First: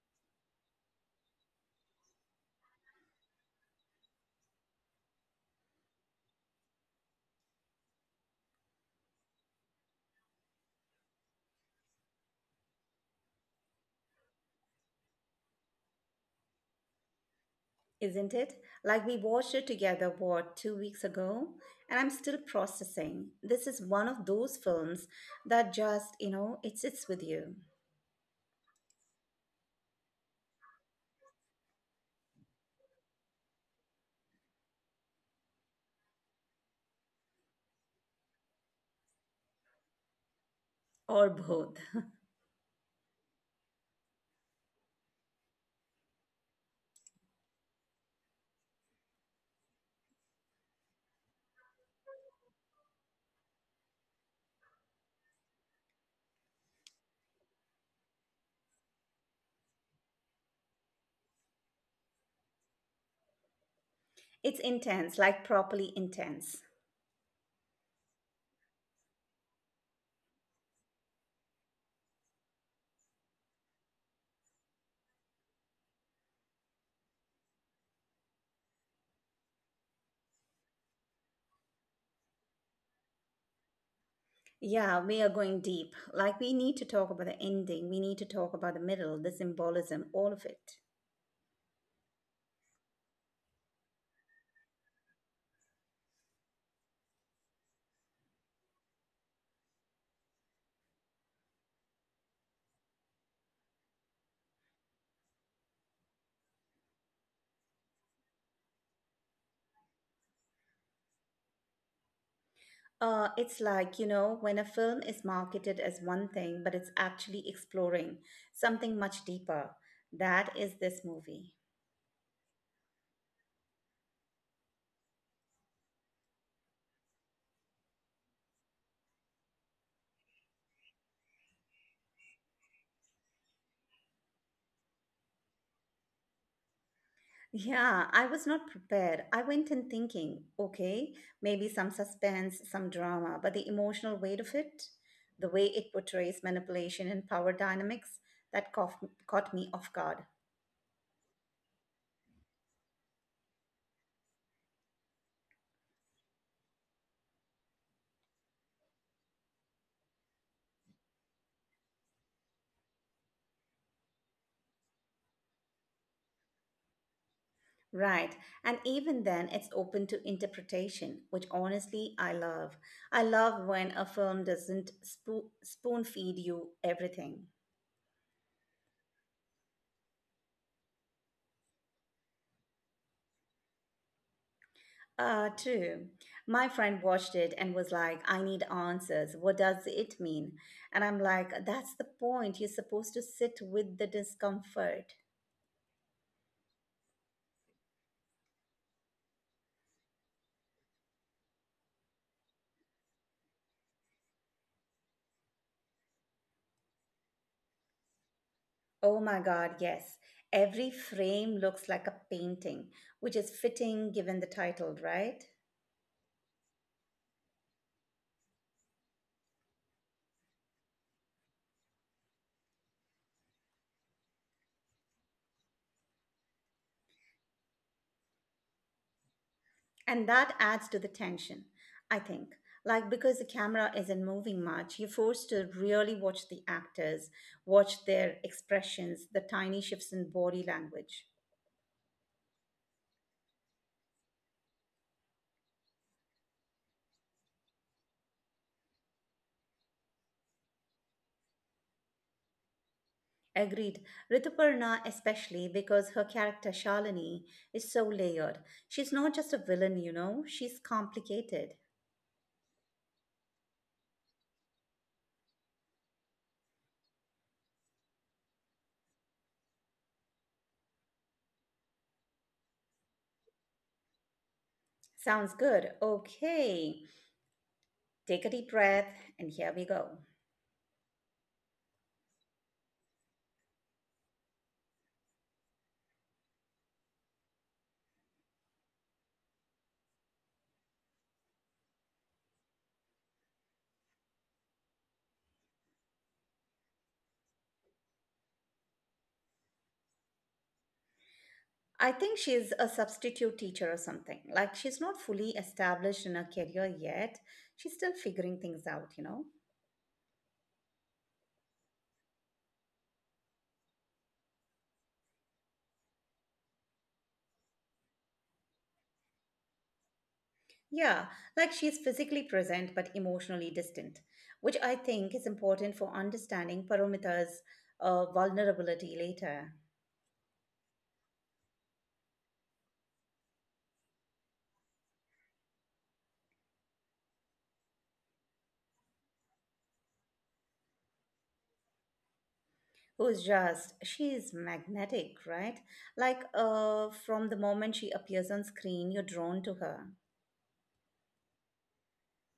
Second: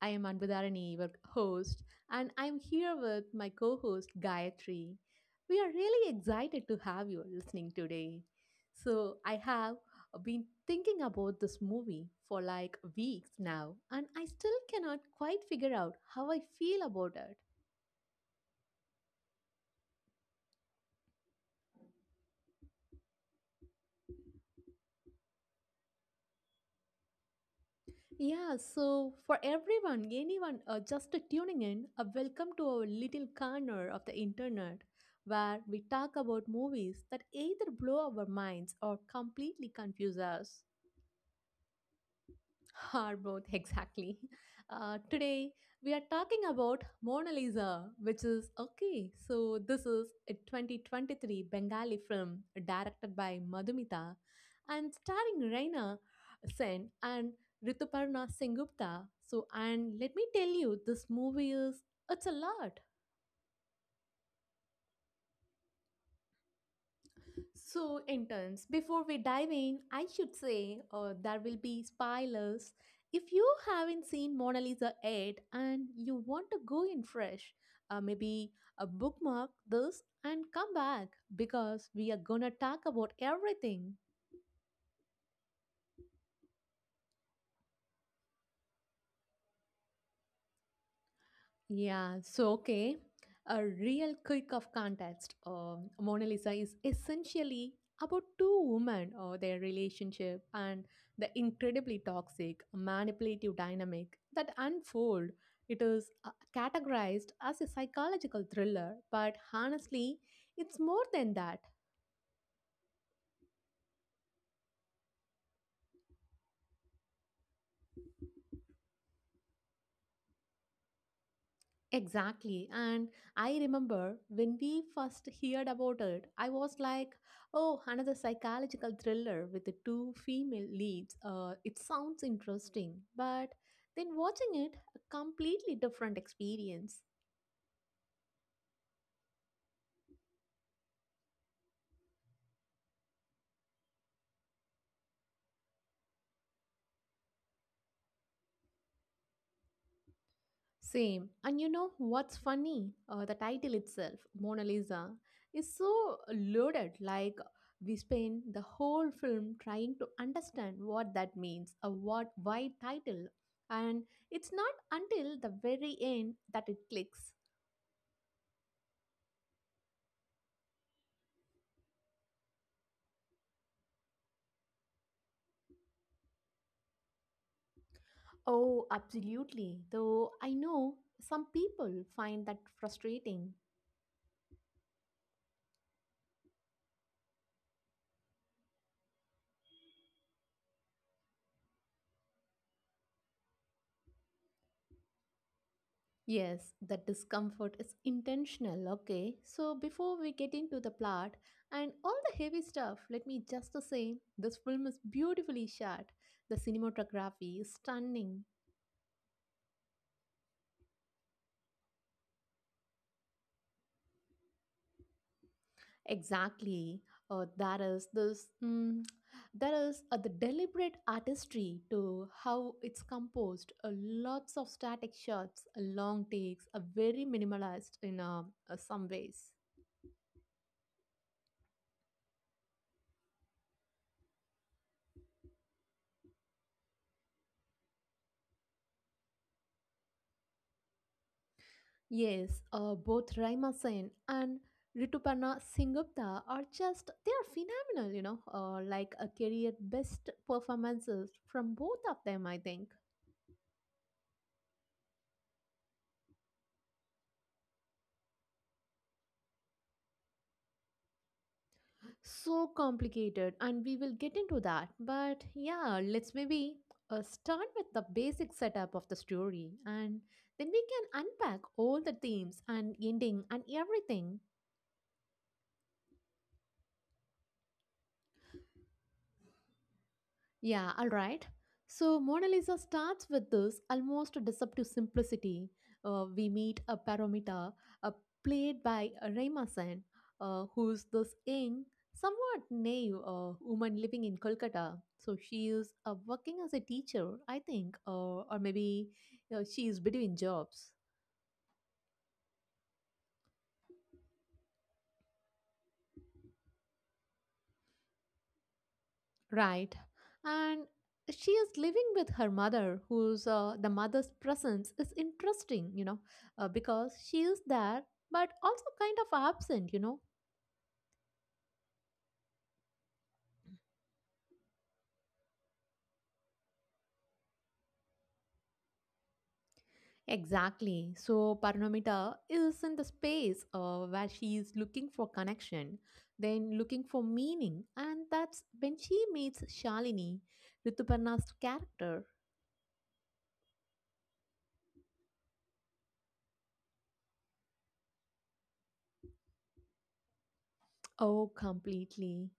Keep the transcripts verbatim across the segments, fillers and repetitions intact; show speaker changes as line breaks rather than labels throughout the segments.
I am Anbudharani, your host, and I'm here with my co host Gayatri. We are really excited to have you listening today. So, I have been thinking about this movie for like weeks now, and I still cannot quite figure out how I feel about it.
Isn't it? Like we watched it together, what, two weeks ago? And I'm still processing. This is one of those films that just, you know, it sits with you.
Yeah, so for everyone, anyone uh, just tuning in, uh, welcome to our little corner of the internet where we talk about movies that either blow our minds or completely confuse us.
Or both.
Our both, exactly. Uh, today, we are talking about Mona Lisa, which is okay. So, this is a twenty twenty-three Bengali film directed by Madhumita and starring Raina Sen and Rituparna Sengupta. So, and let me tell you, this movie is it's a lot.
It's intense, like properly intense.
So, interns, before we dive in, I should say uh, there will be spoilers. If you haven't seen Mona Lisa yet and you want to go in fresh, uh, maybe uh, bookmark this and come back because we are gonna talk about everything.
Yeah, we are going deep. Like we need to talk about the ending, we need to talk about the middle, the symbolism, all of it.
Yeah, so okay. A real quick of context. Um, Mona Lisa is essentially about two women or their relationship and the incredibly toxic, manipulative dynamic that unfold. It is uh, categorized as a psychological thriller, but honestly, it's more than that.
Uh, it's like, you know, when a film is marketed as one thing, but it's actually exploring something much deeper. That is this movie.
Exactly. And I remember when we first heard about it, I was like, oh, another psychological thriller with the two female leads. Uh, it sounds interesting. But then watching it, a completely different experience.
Yeah, I was not prepared. I went in thinking, okay, maybe some suspense, some drama, but the emotional weight of it, the way it portrays manipulation and power dynamics, that caught, caught me off guard.
Same. And you know what's funny? Uh, the title itself, Mona Lisa, is so loaded. Like, we spend the whole film trying to understand what that means, a what, why title. And it's not until the very end that it clicks.
Right. And even then, it's open to interpretation, which honestly I love. I love when a film doesn't spoon spoon feed you everything.
Oh, absolutely. Though I know some people find that frustrating.
Uh, true. My friend watched it and was like, I need answers. What does it mean? And I'm like, that's the point. You're supposed to sit with the discomfort.
Yes, the discomfort is intentional, okay? So, before we get into the plot and all the heavy stuff, let me just say this film is beautifully shot. The cinematography is stunning.
Oh my God, yes. Every frame looks like a painting, which is fitting given the title, right?
Exactly. Uh, that is this. Mm, there is uh, the deliberate artistry to how it's composed. Uh, lots of static shots, uh, long takes, are very minimalized in uh, uh, some ways.
And that adds to the tension, I think. Like, because the camera isn't moving much, you're forced to really watch the actors, watch their expressions, the tiny shifts in body language.
Yes, uh, both Raima Sen and Rituparna Singupta are just, they are phenomenal, you know, uh, like a career best performances from both of them, I think.
Agreed. Rituparna, especially, because her character Shalini is so layered. She's not just a villain, you know, she's complicated.
So complicated, and we will get into that. But yeah, let's maybe uh, start with the basic setup of the story, and then we can unpack all the themes and ending and everything.
Sounds good. Okay. Take a deep breath, and here we go.
Yeah, all right. So Mona Lisa starts with this almost deceptive simplicity. Uh, we meet a parameter uh, played by Raymasan, uh, who's this young, somewhat naive uh, woman living in Kolkata. So she is uh, working as a teacher, I think, uh, or maybe uh, she is between jobs.
I think she's a substitute teacher or something. Like, she's not fully established in her career yet. She's still figuring things out, you know?
Right. And she is living with her mother, whose uh, the mother's presence is interesting, you know, uh, because she is there but also kind of absent, you know.
Yeah, like she's physically present but emotionally distant, which I think is important for understanding Paromita's uh, vulnerability later.
Exactly. So Paranomita is in the space uh, where she is looking for connection, then looking for meaning, and that's when she meets Shalini, Rituparna's character.
Who's just, she's magnetic, right? Like uh from the moment she appears on screen, you're drawn to her.
Oh, completely.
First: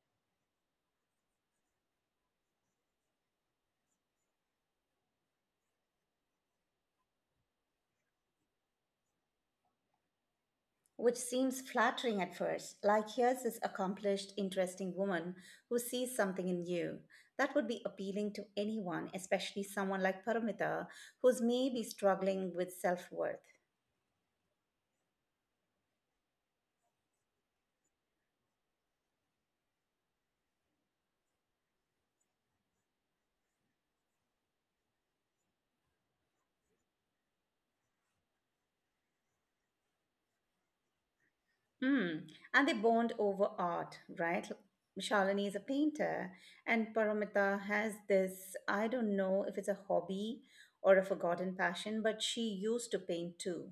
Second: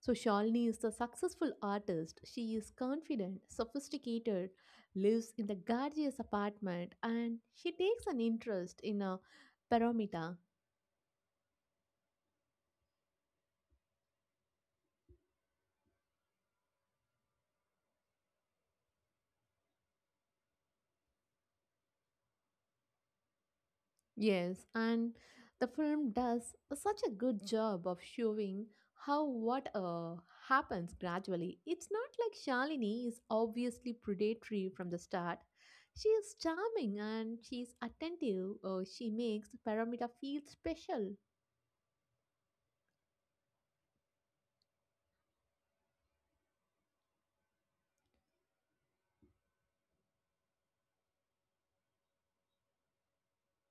So Shalini is a successful artist. She is confident, sophisticated, lives in the gorgeous apartment, and she takes an interest in a paramita.
Which seems flattering at first. Like, here's this accomplished, interesting woman who sees something in you that would be appealing to anyone, especially someone like Paramita, who's maybe struggling with self-worth.
Yes, and the film does such a good job of showing how what uh, happens gradually. It's not like Shalini is obviously predatory from the start. She is charming and she is attentive. Uh, she makes Paramita feel special.
Mm. And they bond over art, right? Shalini is a painter, and Paramita has this, I don't know if it's a hobby or a forgotten passion, but she used to paint too.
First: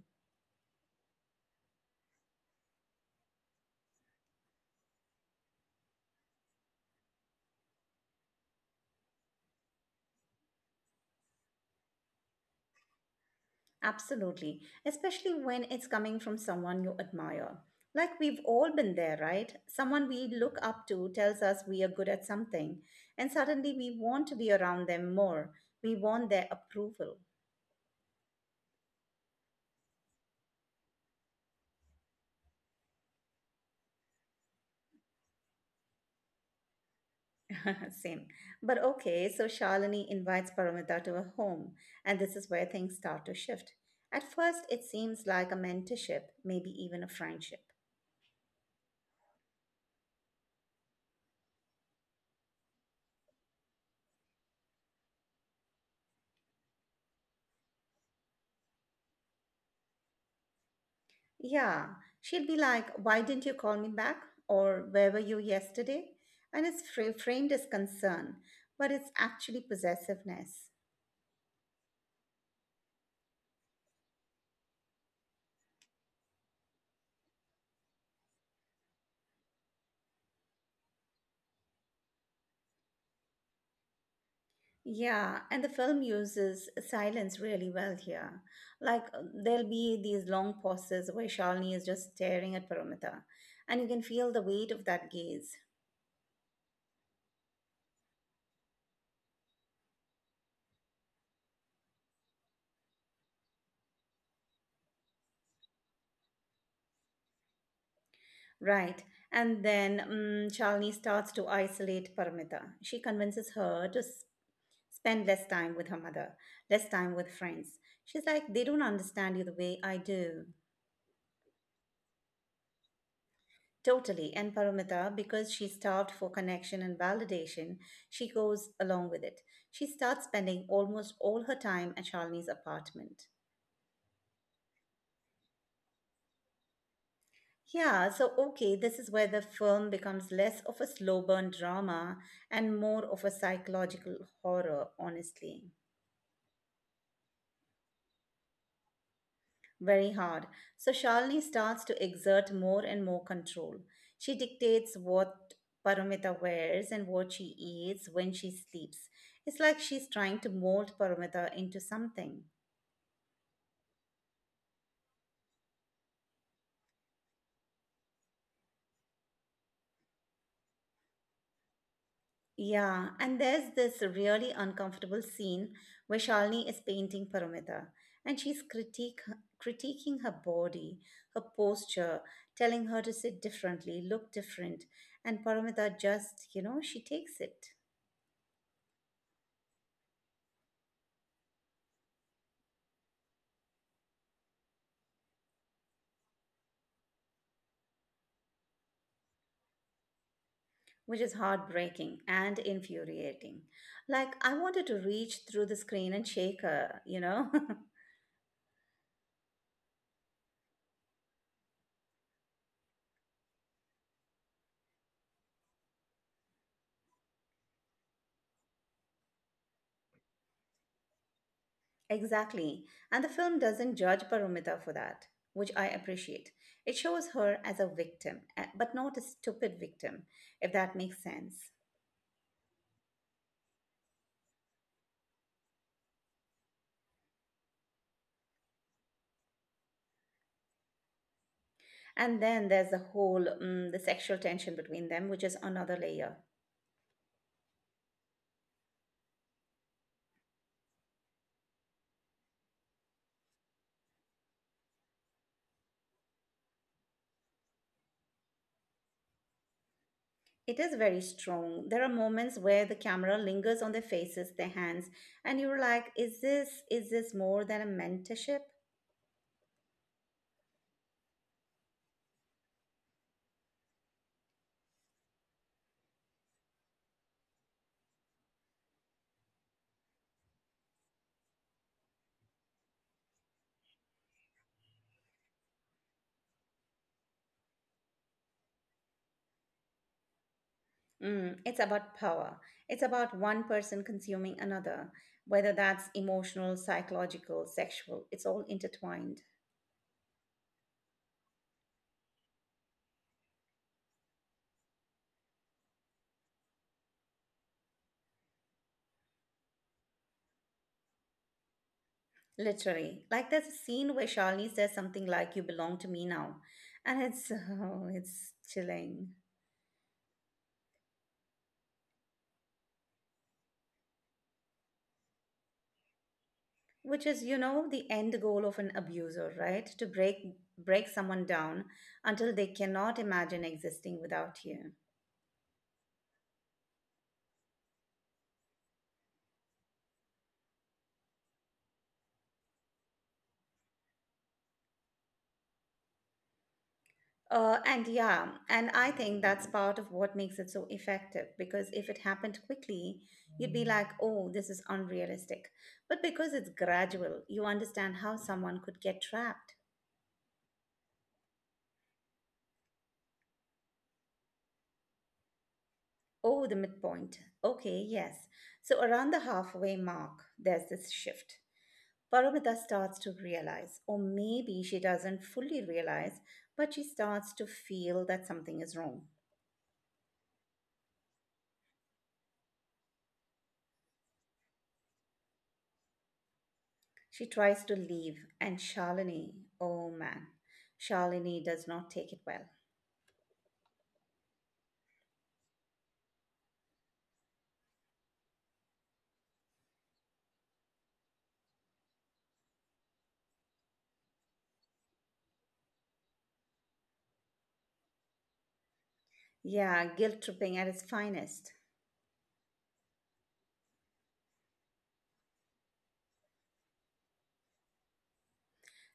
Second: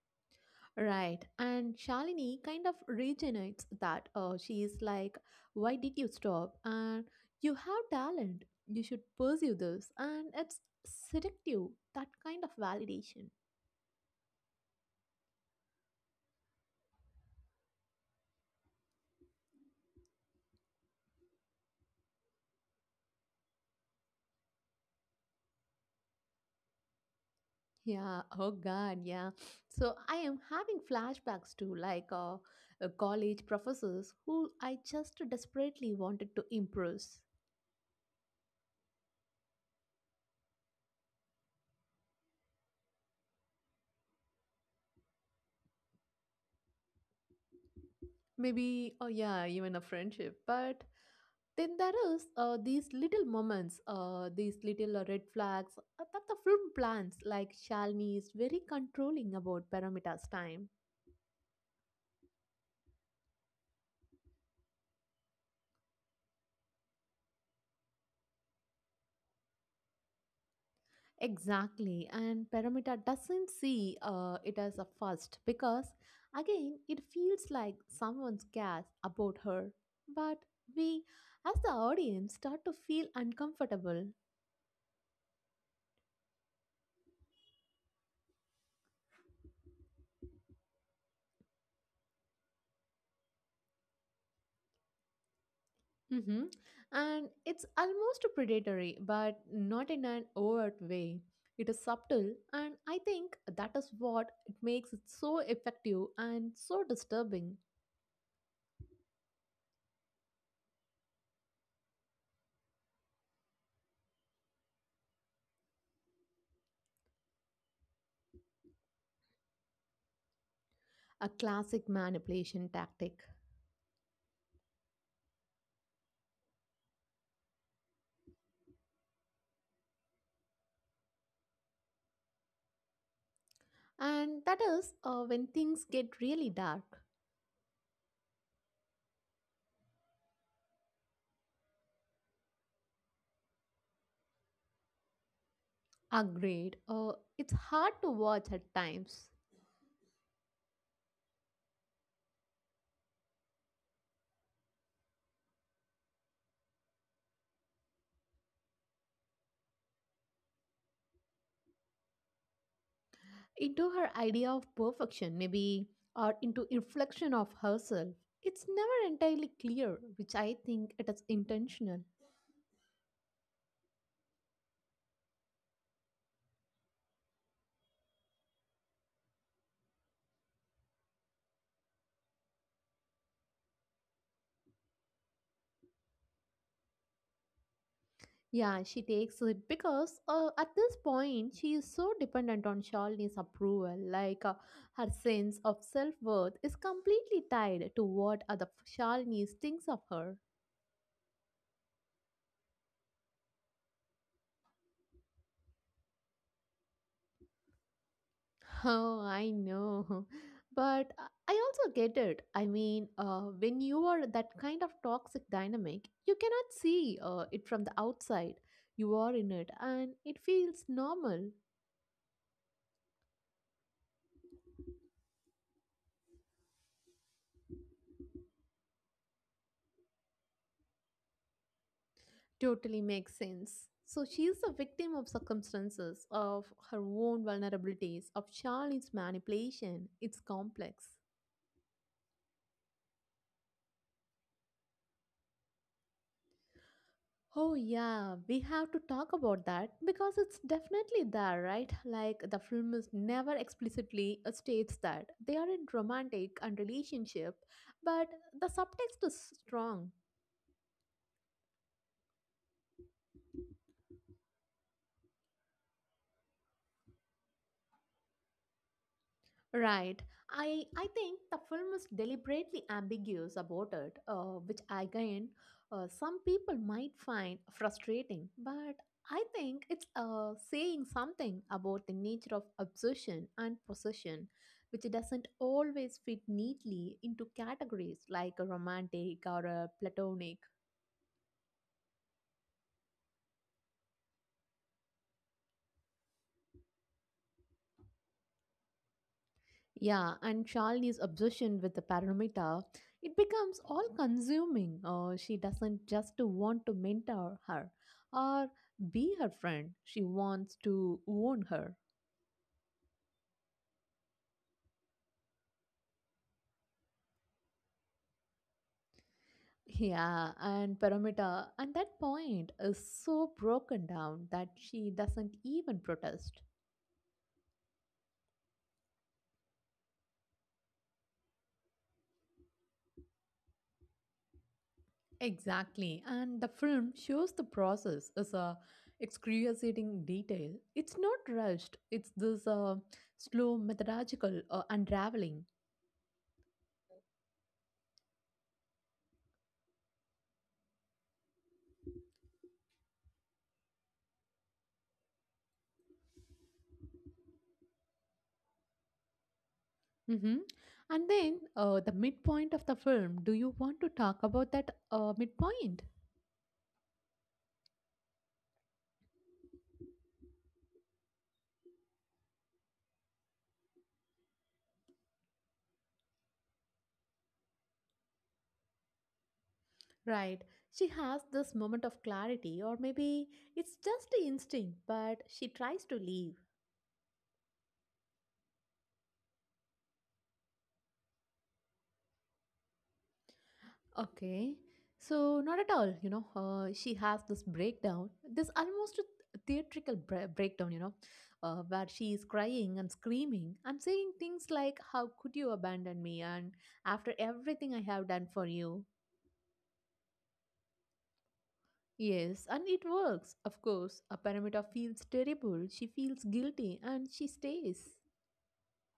Right. And Shalini kind of regenerates that. Uh, she is like, why did you stop? And you have talent. You should pursue this. And it's seductive, that kind of validation.
Absolutely. Especially when it's coming from someone you admire. Like, we've all been there, right? Someone we look up to tells us we are good at something, and suddenly we want to be around them more. We want their approval.
Yeah. Oh, God. Yeah. So I am having flashbacks to like uh, uh, college professors who I just desperately wanted to impress.
Same. But okay, so Shalini invites Paramita to her home, and this is where things start to shift. At first, it seems like a mentorship, maybe even a friendship.
Maybe, oh, yeah, even a friendship. But then there is uh, these little moments, uh, these little uh, red flags uh, that the film plans, like Shalini is very controlling about Paramita's time.
Yeah, she'll be like, why didn't you call me back? Or where were you yesterday? And it's fra- framed as concern, but it's actually possessiveness.
Exactly, and Paramita doesn't see uh, it as a first because, again, it feels like someone cares about her. But we, as the audience, start to feel uncomfortable.
Yeah, and the film uses silence really well here. Like, uh, there'll be these long pauses where Shalini is just staring at Paramita, and you can feel the weight of that gaze.
Mm-hmm. And it's almost predatory, but not in an overt way. It is subtle, and I think that is what it makes it so effective and so disturbing.
Right, and then um, Shalini starts to isolate Paramita. She convinces her to s- spend less time with her mother, less time with friends. She's like, they don't understand you the way I do.
A classic manipulation tactic.
Totally. And Paramita, because she's starved for connection and validation, she goes along with it. She starts spending almost all her time at Shalini's apartment.
And that is uh, when things get really dark,
Yeah, so okay, this is where the film becomes less of a slow burn drama and more of a psychological horror, honestly.
are great, uh, it's hard to watch at times.
Very hard. So Shalini starts to exert more and more control. She dictates what Paramita wears and what she eats, when she sleeps. It's like she's trying to mold Paramita into something.
Into her idea of perfection, maybe, or into reflection of herself. It's never entirely clear, which I think it is intentional.
Yeah, and there's this really uncomfortable scene where Shalini is painting Paramita and she's critique, critiquing her body, her posture, telling her to sit differently, look different, and Paramita just, you know, she takes it.
Yeah, she takes it because uh, at this point she is so dependent on Shalini's approval. Like uh, her sense of self worth is completely tied to what other Shalini thinks of her.
Which is heartbreaking and infuriating. Like, I wanted to reach through the screen and shake her, you know?
Oh, I know. But I I also get it. I mean, uh, when you are that kind of toxic dynamic, you cannot see uh, it from the outside. You are in it and it feels normal.
Exactly. And the film doesn't judge Paramita for that, which I appreciate. It shows her as a victim, eh, but not a stupid victim, if that makes sense.
Totally makes sense. So she's a victim of circumstances, of her own vulnerabilities, of Charlie's manipulation. It's complex.
And then there's the whole mm, the sexual tension between them, which is another layer.
Oh, yeah, we have to talk about that because it's definitely there, right? Like, the film is never explicitly uh, states that they are in romantic and relationship, but the subtext is strong.
It is very strong. There are moments where the camera lingers on their faces, their hands, and you're like, is this, is this more than a mentorship?
Right. I I think the film is deliberately ambiguous about it, uh, which again, uh, some people might find frustrating. But I think it's uh, saying something about the nature of obsession and possession, which doesn't always fit neatly into categories like a romantic or a platonic.
Mm, it's about power. It's about one person consuming another, whether that's emotional, psychological, sexual, it's all intertwined.
Yeah, and Shalini's obsession with the parameter, it becomes all consuming. Uh, she doesn't just want to mentor her or be her friend. She wants to own her.
Literally. Like, there's a scene where Charlize says something like, you belong to me now. And it's, oh, it's chilling.
Yeah, and Paramita at that point is so broken down that she doesn't even protest.
Which is, you know, the end goal of an abuser, right? To break break someone down until they cannot imagine existing without you.
Exactly, and the film shows the process as a excruciating detail. It's not rushed. It's this uh, slow methodological uh, unraveling.
Uh, and yeah, and I think that's part of what makes it so effective, because if it happened quickly, you'd be like, oh, this is unrealistic. But because it's gradual, you understand how someone could get trapped.
Mm-hmm. And then uh, the midpoint of the film. Do you want to talk about that uh, midpoint?
Oh, the midpoint. Okay, yes. So around the halfway mark, there's this shift. Paramita starts to realize, or maybe she doesn't fully realize, but she starts to feel that something is wrong.
Right. She has this moment of clarity, or maybe it's just the instinct, but she tries to leave.
She tries to leave, and Shalini, oh man, Shalini does not take it well.
Okay. So, not at all, you know. Uh, she has this breakdown, this almost a theatrical bre- breakdown, you know, uh, where she is crying and screaming and saying things like, how could you abandon me? And after everything I have done for you.
Yeah, guilt tripping at its finest.
Yes, and it works, of course. A Paramita feels terrible, she feels guilty, and she stays.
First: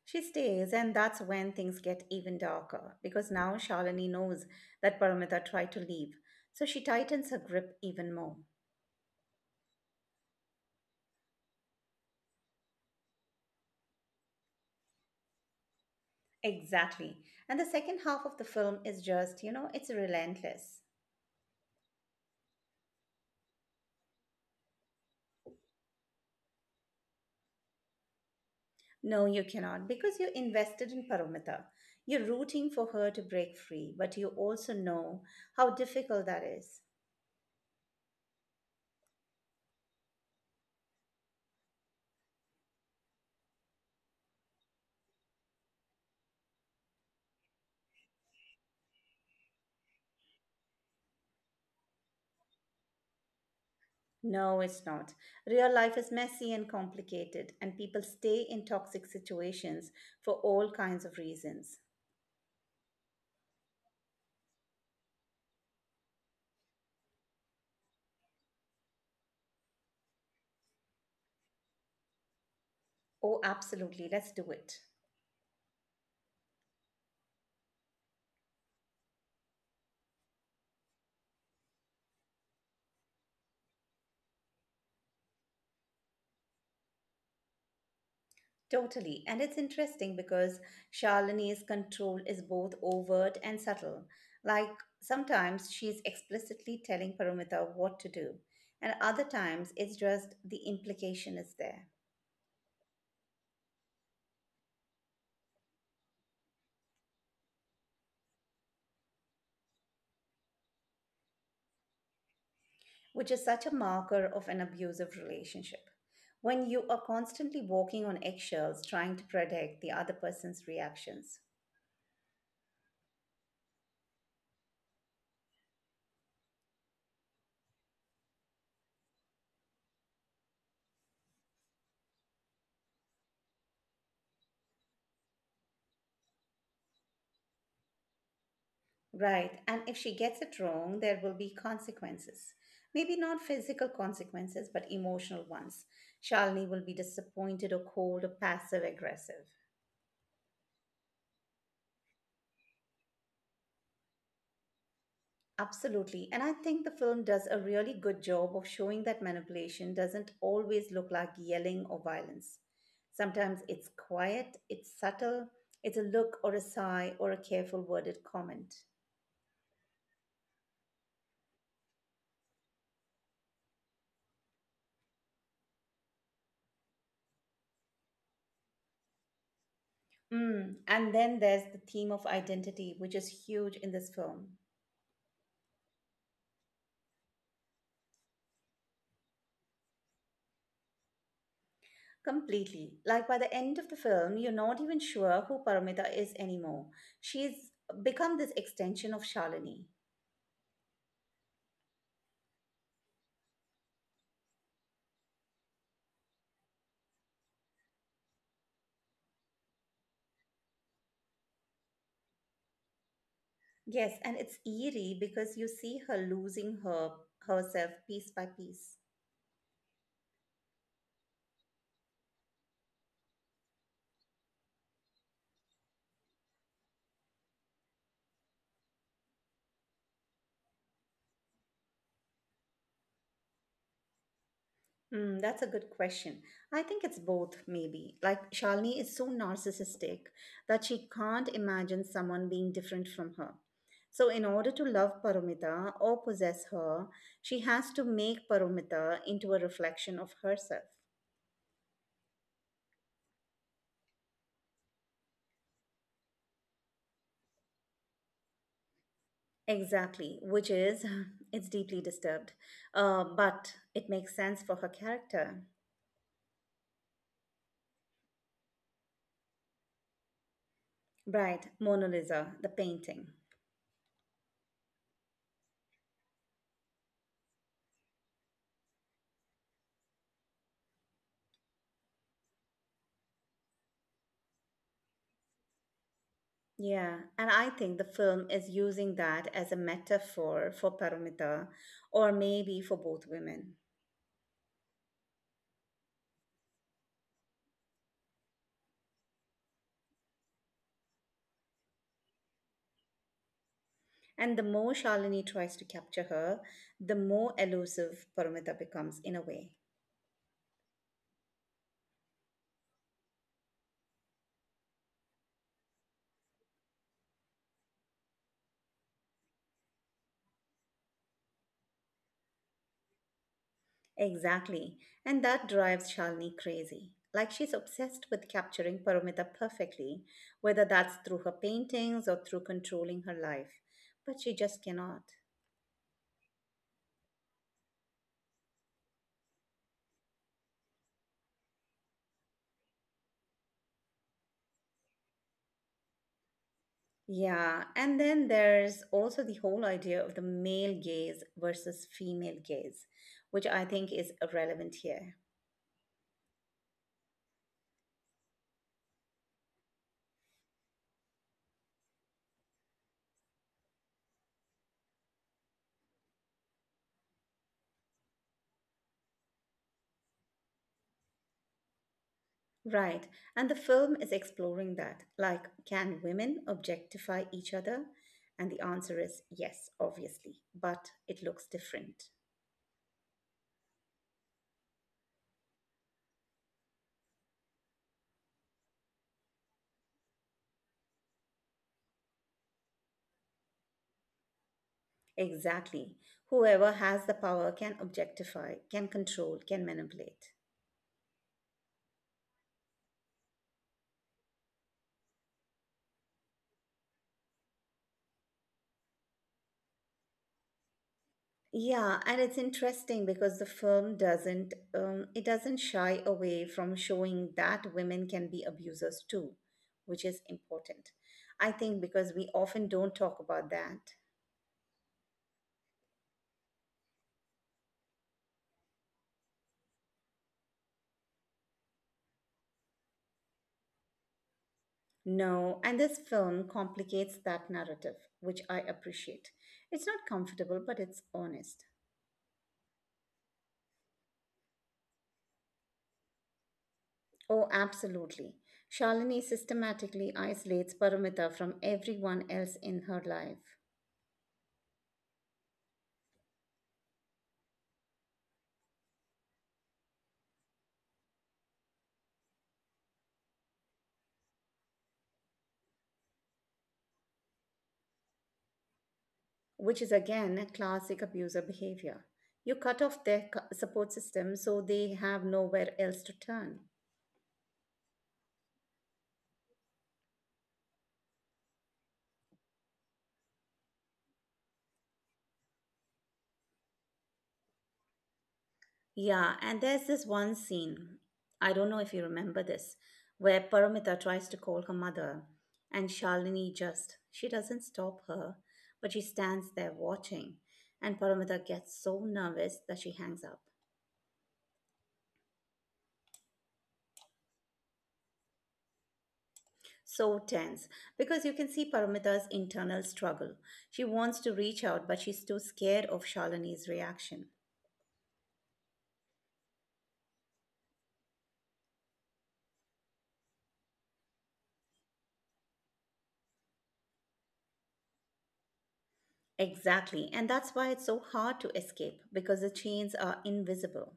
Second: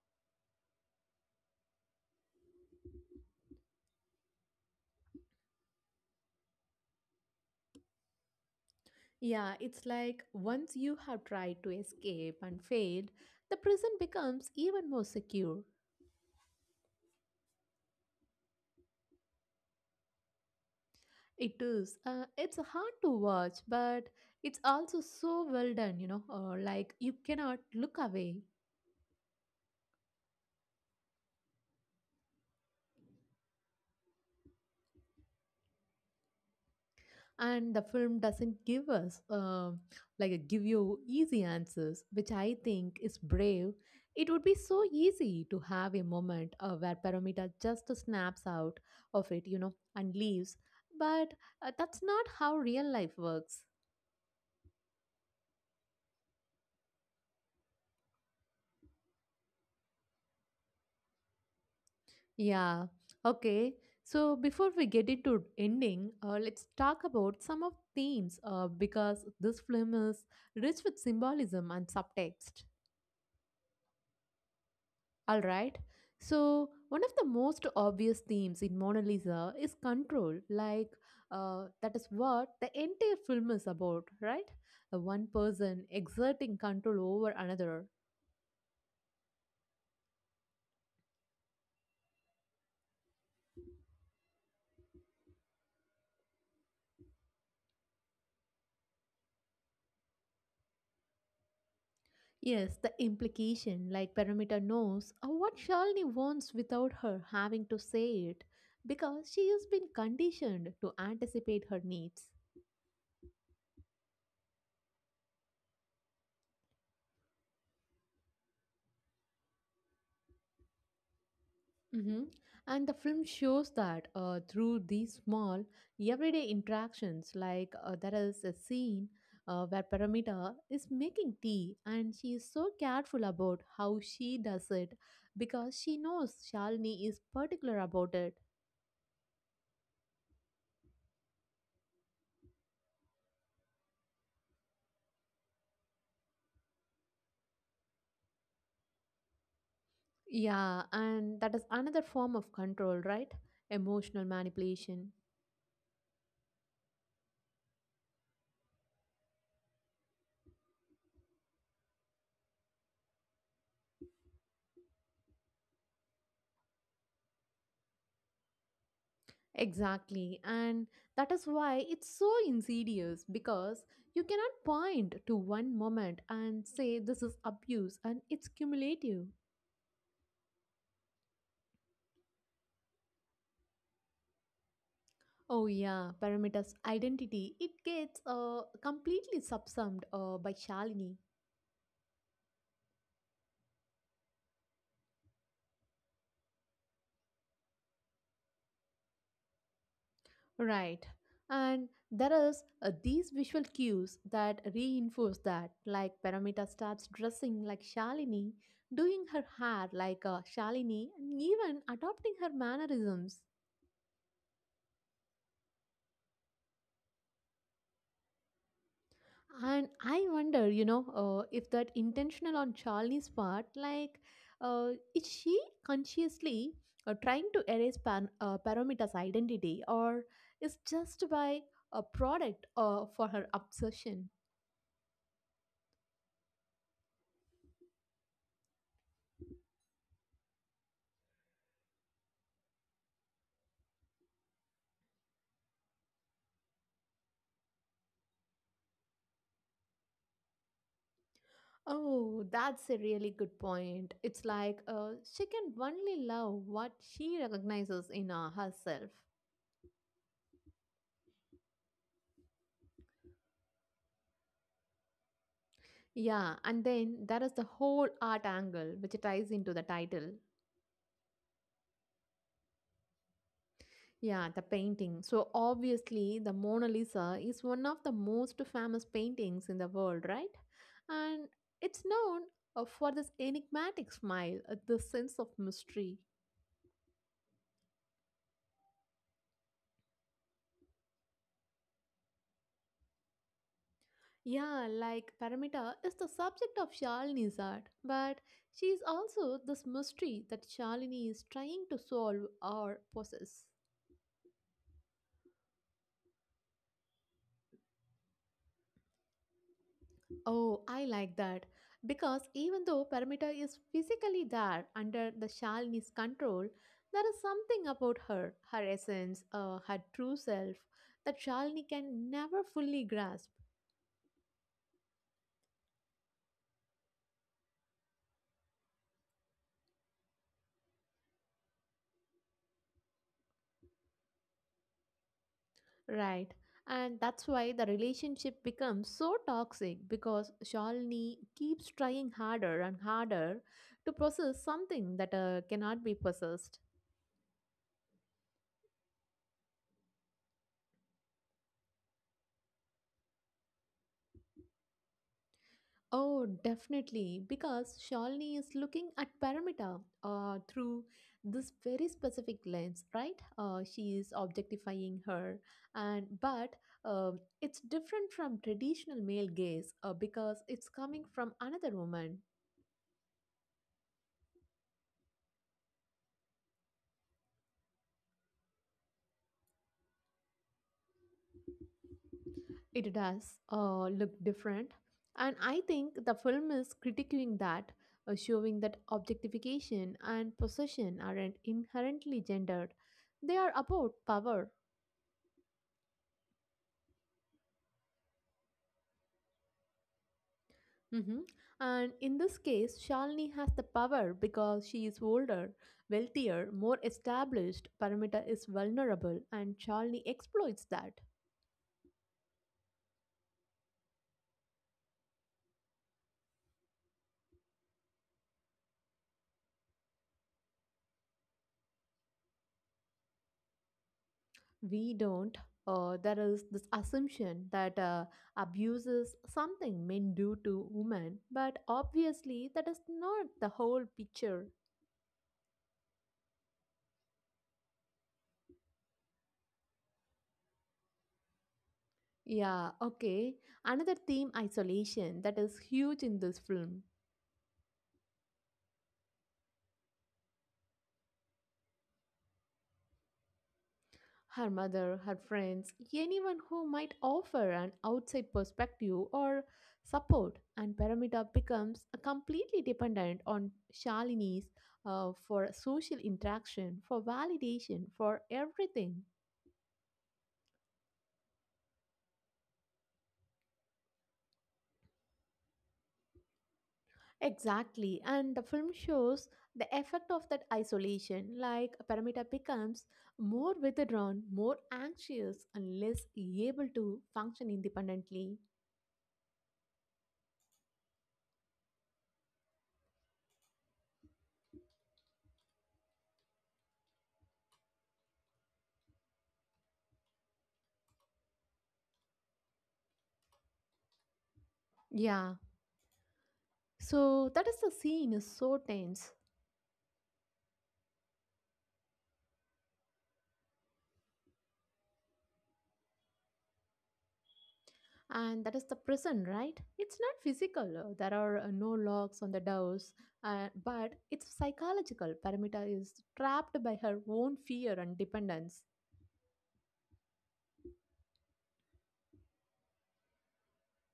She stays, and that's when things get even darker, because now Shalini knows that Paramita tried to leave, so she tightens her grip even more.
Yeah, it's like once you have tried to escape and failed, the prison becomes even more secure.
Exactly. And the second half of the film is just, you know, it's relentless.
It is. Uh, it's hard to watch, but it's also so well done, you know, uh, like you cannot look away.
No, you cannot, because you're invested in Paramita. You're rooting for her to break free, but you also know how difficult that is.
And the film doesn't give us uh, like a give you easy answers, which I think is brave. It would be so easy to have a moment uh, where Paramita just snaps out of it, you know, and leaves, but uh, that's not how real life works.
No, it's not. Real life is messy and complicated, and people stay in toxic situations for all kinds of reasons.
Yeah, okay, so before we get into ending, uh, let's talk about some of themes uh, because this film is rich with symbolism and subtext.
Oh, absolutely. Let's do it.
All right. So, one of the most obvious themes in Mona Lisa is control. Like, uh, that is what the entire film is about, right? Uh, One person exerting control over another.
Totally. And it's interesting because Shalini's control is both overt and subtle. Like, sometimes she's explicitly telling Paramita what to do, and other times it's just, the implication is there.
Yes, the implication, like Perimeter knows uh, what Shalini wants without her having to say it, because she has been conditioned to anticipate her needs.
Which is such a marker of an abusive relationship. When you are constantly walking on eggshells trying to predict the other person's reactions.
hmm And the film shows that uh, through these small, everyday interactions, like uh, there is a scene uh, where Paramita is making tea and she is so careful about how she does it because she knows Shalini is particular about it.
Right, and if she gets it wrong, there will be consequences. Maybe not physical consequences, but emotional ones. Shalini will be disappointed or cold or passive aggressive.
Yeah, and that is another form of control, right? Emotional manipulation.
Absolutely. And I think the film does a really good job of showing that manipulation doesn't always look like yelling or violence. Sometimes it's quiet, it's subtle, it's a look or a sigh or a careful worded comment.
Exactly, and that is why it's so insidious because you cannot point to one moment and say this is abuse and it's cumulative.
Mm. And then there's the theme of identity, which is huge in this film.
Oh, yeah, Paramita's identity, it gets uh, completely subsumed uh, by Shalini.
Completely. Like, by the end of the film, you're not even sure who Paramita is anymore. She's become this extension of Shalini.
Right, and there is uh, these visual cues that reinforce that, like Paramita starts dressing like Shalini, doing her hair like uh, Shalini, and even adopting her mannerisms.
Yes, and it's eerie because you see her losing her herself piece by piece.
And I wonder, you know, uh, if that intentional on Charlie's part, like, uh, is she consciously uh, trying to erase Pan, uh, Paramita's identity, or is just by a product uh, for her obsession?
Hmm, that's a good question. I think it's both, maybe. Like, Shalini is so narcissistic that she can't imagine someone being different from her. So, in order to love Paramita or possess her, she has to make Paramita into a reflection of herself.
Oh, that's a really good point. It's like uh, she can only love what she recognizes in uh, herself.
Exactly, which is, it's deeply disturbed, uh, but it makes sense for her character.
Yeah, and then there is the whole art angle which ties into the title.
Right, Mona Lisa, the painting.
Yeah, the painting. So obviously, the Mona Lisa is one of the most famous paintings in the world, right? And it's known uh, for this enigmatic smile, uh, the sense of mystery.
Yeah, and I think the film is using that as a metaphor for Paramita, or maybe for both women.
Yeah, like Paramita is the subject of Shalini's art, but she is also this mystery that Shalini is trying to solve or possess.
And the more Shalini tries to capture her, the more elusive Paramita becomes in a way.
Oh, I like that. Because even though Paramita is physically there under the Shalini's control, there is something about her, her essence, uh, her true self, that Shalini can never fully grasp.
Exactly. And that drives Shalini crazy. Like, she's obsessed with capturing Paramita perfectly, whether that's through her paintings or through controlling her life. But she just cannot.
Right. And that's why the relationship becomes so toxic because Shalini keeps trying harder and harder to process something that uh, cannot be possessed.
Yeah, and then there's also the whole idea of the male gaze versus female gaze, which I think is relevant here.
Oh, definitely, because Shalini is looking at Paramita uh, through this very specific lens, right? Uh, she is objectifying her, and but um it's different from traditional male gaze uh, because it's coming from another woman.
Right, and the film is exploring that. Like, can women objectify each other? And the answer is yes, obviously, but it looks different.
It does uh, look different, and I think the film is critiquing that, uh, showing that objectification and possession aren't inherently gendered; they are about power.
Exactly. Whoever has the power can objectify, can control, can manipulate.
Hmm. And in this case, Shalini has the power because she is older, wealthier, more established. Paramita is vulnerable, and Shalini exploits that.
Yeah, and it's interesting because the film doesn't um, it doesn't shy away from showing that women can be abusers too, which is important. I think because we often don't talk about that.
We don't. Uh, there is this assumption that uh, abuse is something men do to women, but obviously that is not the whole picture.
No, and this film complicates that narrative, which I appreciate. It's not comfortable, but it's honest.
Yeah, okay. Another theme, isolation, that is huge in this film.
Oh, absolutely. Shalini systematically isolates Paramita from everyone else in her life.
Her mother, her friends, anyone who might offer an outside perspective or support, and Paramita becomes uh, completely dependent on Shalini's, uh, for social interaction, for validation, for everything.
Which is, again, classic abuser behavior. You cut off their cu- support system so they have nowhere else to turn.
Exactly, and the film shows the effect of that isolation. Like Paramita becomes more withdrawn, more anxious, and less able to function independently.
Yeah, and there's this one scene, I don't know if you remember this, where Paramita tries to call her mother and Shalini just, she doesn't stop her, but she stands there watching. And Paramita gets so nervous that she hangs up.
Yeah. So that is the scene is so tense,
So tense, because you can see Paramita's internal struggle. She wants to reach out, but she's too scared of Shalini's reaction.
and that is the prison, right? It's not physical. uh, There are uh, no locks on the doors, uh, but it's psychological. Paramita is trapped by her own fear and dependence.
Exactly. And that's why it's so hard to escape, because the chains are invisible.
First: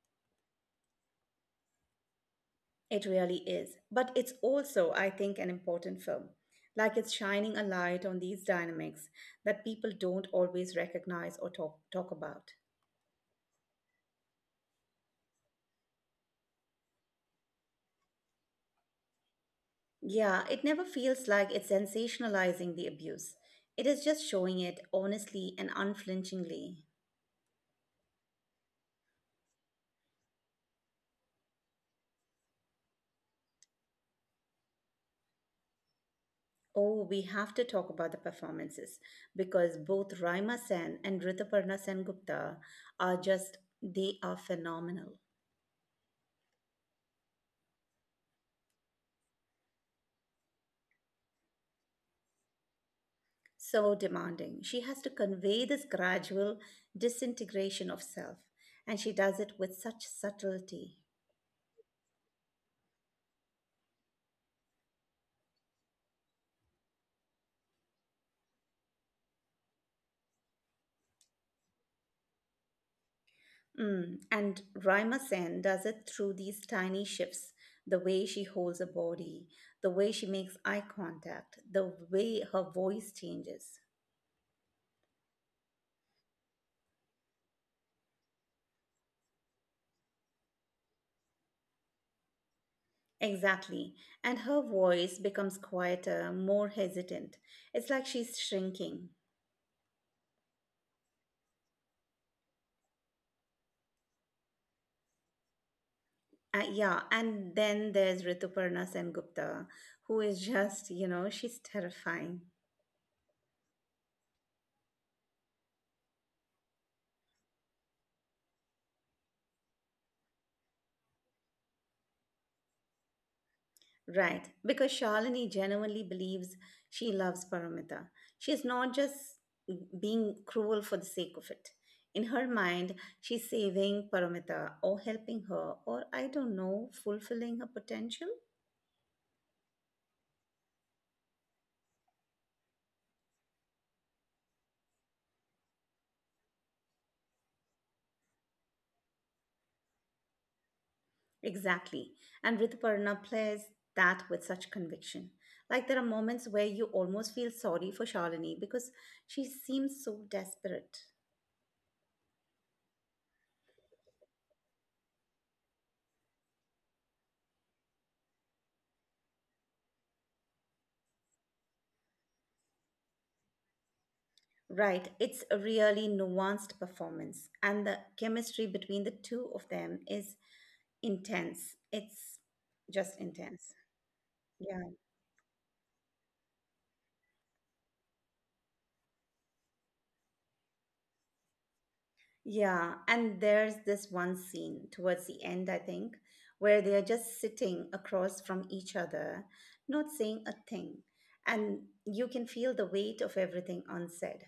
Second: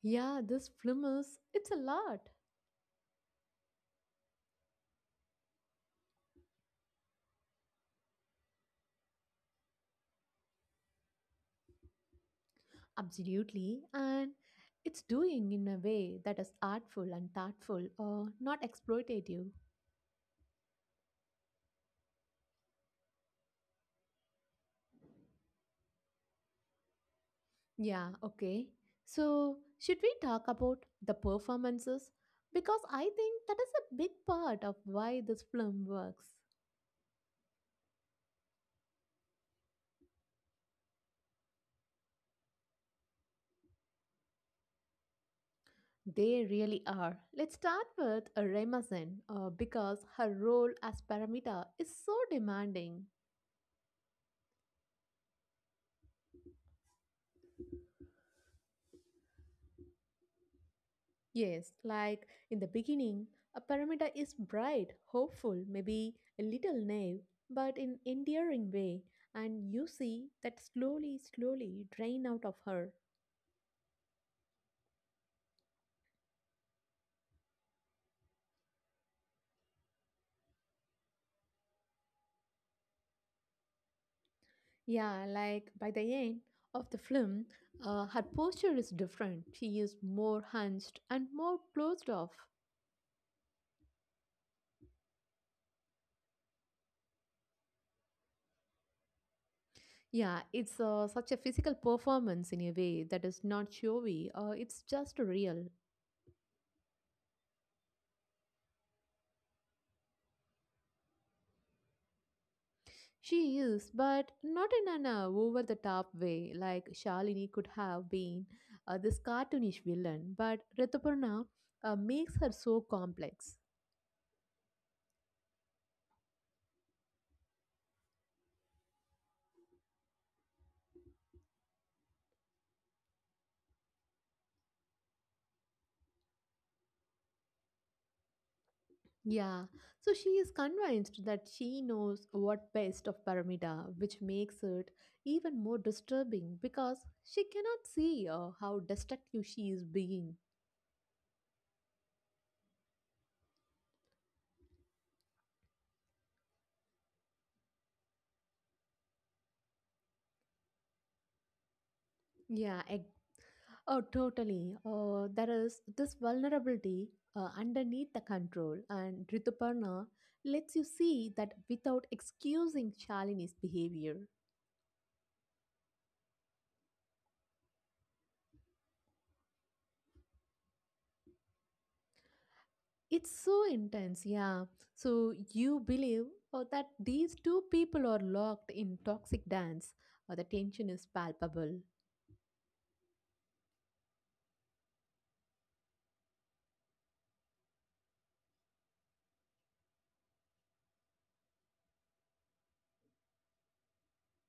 Yeah, this film is it's a lot.
It really is. But it's also, I think, an important film. Like it's shining a light on these dynamics that people don't always recognize or talk, talk about.
Absolutely. And it's doing in a way that is artful and thoughtful or not exploitative.
Yeah, it never feels like it's sensationalizing the abuse. It is just showing it honestly and unflinchingly.
Yeah, okay. So, should we talk about the performances? Because I think that is a big part of why this film works.
Oh, we have to talk about the performances because both Raima Sen and Rituparna Sengupta are just, they are phenomenal.
They really are. Let's start with uh, Remasen uh, because her role as Paramita is so demanding.
So demanding. She has to convey this gradual disintegration of self, and she does it with such subtlety.
Yes, like in the beginning, a Paramita is bright, hopeful, maybe a little naive, but in endearing way, and you see that slowly, slowly drain out of her.
Mm, and Raima Sen does it through these tiny shifts, the way she holds her body, the way she makes eye contact, the way her voice changes.
Yeah, like by the end of the film, uh, her posture is different. She is more hunched and more closed off.
Exactly. And her voice becomes quieter, more hesitant. It's like she's shrinking.
Yeah, it's uh, such a physical performance in a way that is not showy. Uh, it's just real.
Uh, yeah, and then there's Rituparna Sengupta, who is just, you know, she's terrifying.
She is, but not in an uh, over the top way. Like Shalini could have been uh, this cartoonish villain, but Rituparna uh, makes her so complex.
Right, because Shalini genuinely believes she loves Paramita. She is not just being cruel for the sake of it. In her mind, she's saving Paramita or helping her or, I don't know, fulfilling her potential.
Yeah, so she is convinced that she knows what best of Paramita, which makes it even more disturbing because she cannot see uh, how destructive she is being.
Exactly. And Rituparna plays that with such conviction. Like there are moments where you almost feel sorry for Shalini because she seems so desperate.
Yeah. Oh, totally. Uh, there is this vulnerability uh, underneath the control, and Rituparna lets you see that without excusing Shalini's behavior.
Right, it's a really nuanced performance, and the chemistry between the two of them is intense. It's just
It's so
intense.
intense, yeah.
Yeah.
So you believe uh, that these two people are locked in toxic dance. Uh, the tension is palpable.
Yeah, and there's this one scene towards the end, I think, where they are just sitting across from each other, not saying a thing. And you can feel the weight of everything unsaid.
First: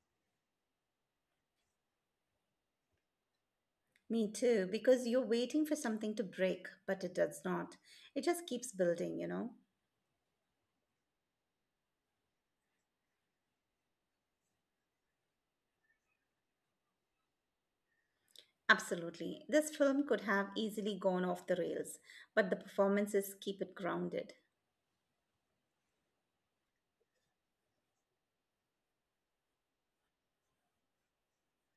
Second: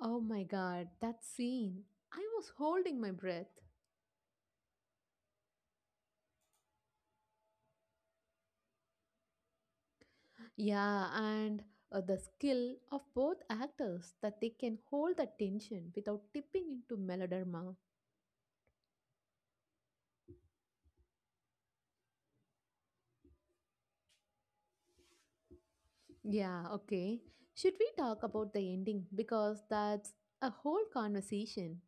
Oh my god, that scene. I was holding my breath.
Me too, because you're waiting for something to break, but it does not. It just keeps building, you know?
Yeah, and uh, the skill of both actors that they can hold the tension without tipping into melodrama.
Absolutely. This film could have easily gone off the rails, but the performances keep it grounded.
Yeah, okay. Should we talk about the ending? Because that's a whole conversation.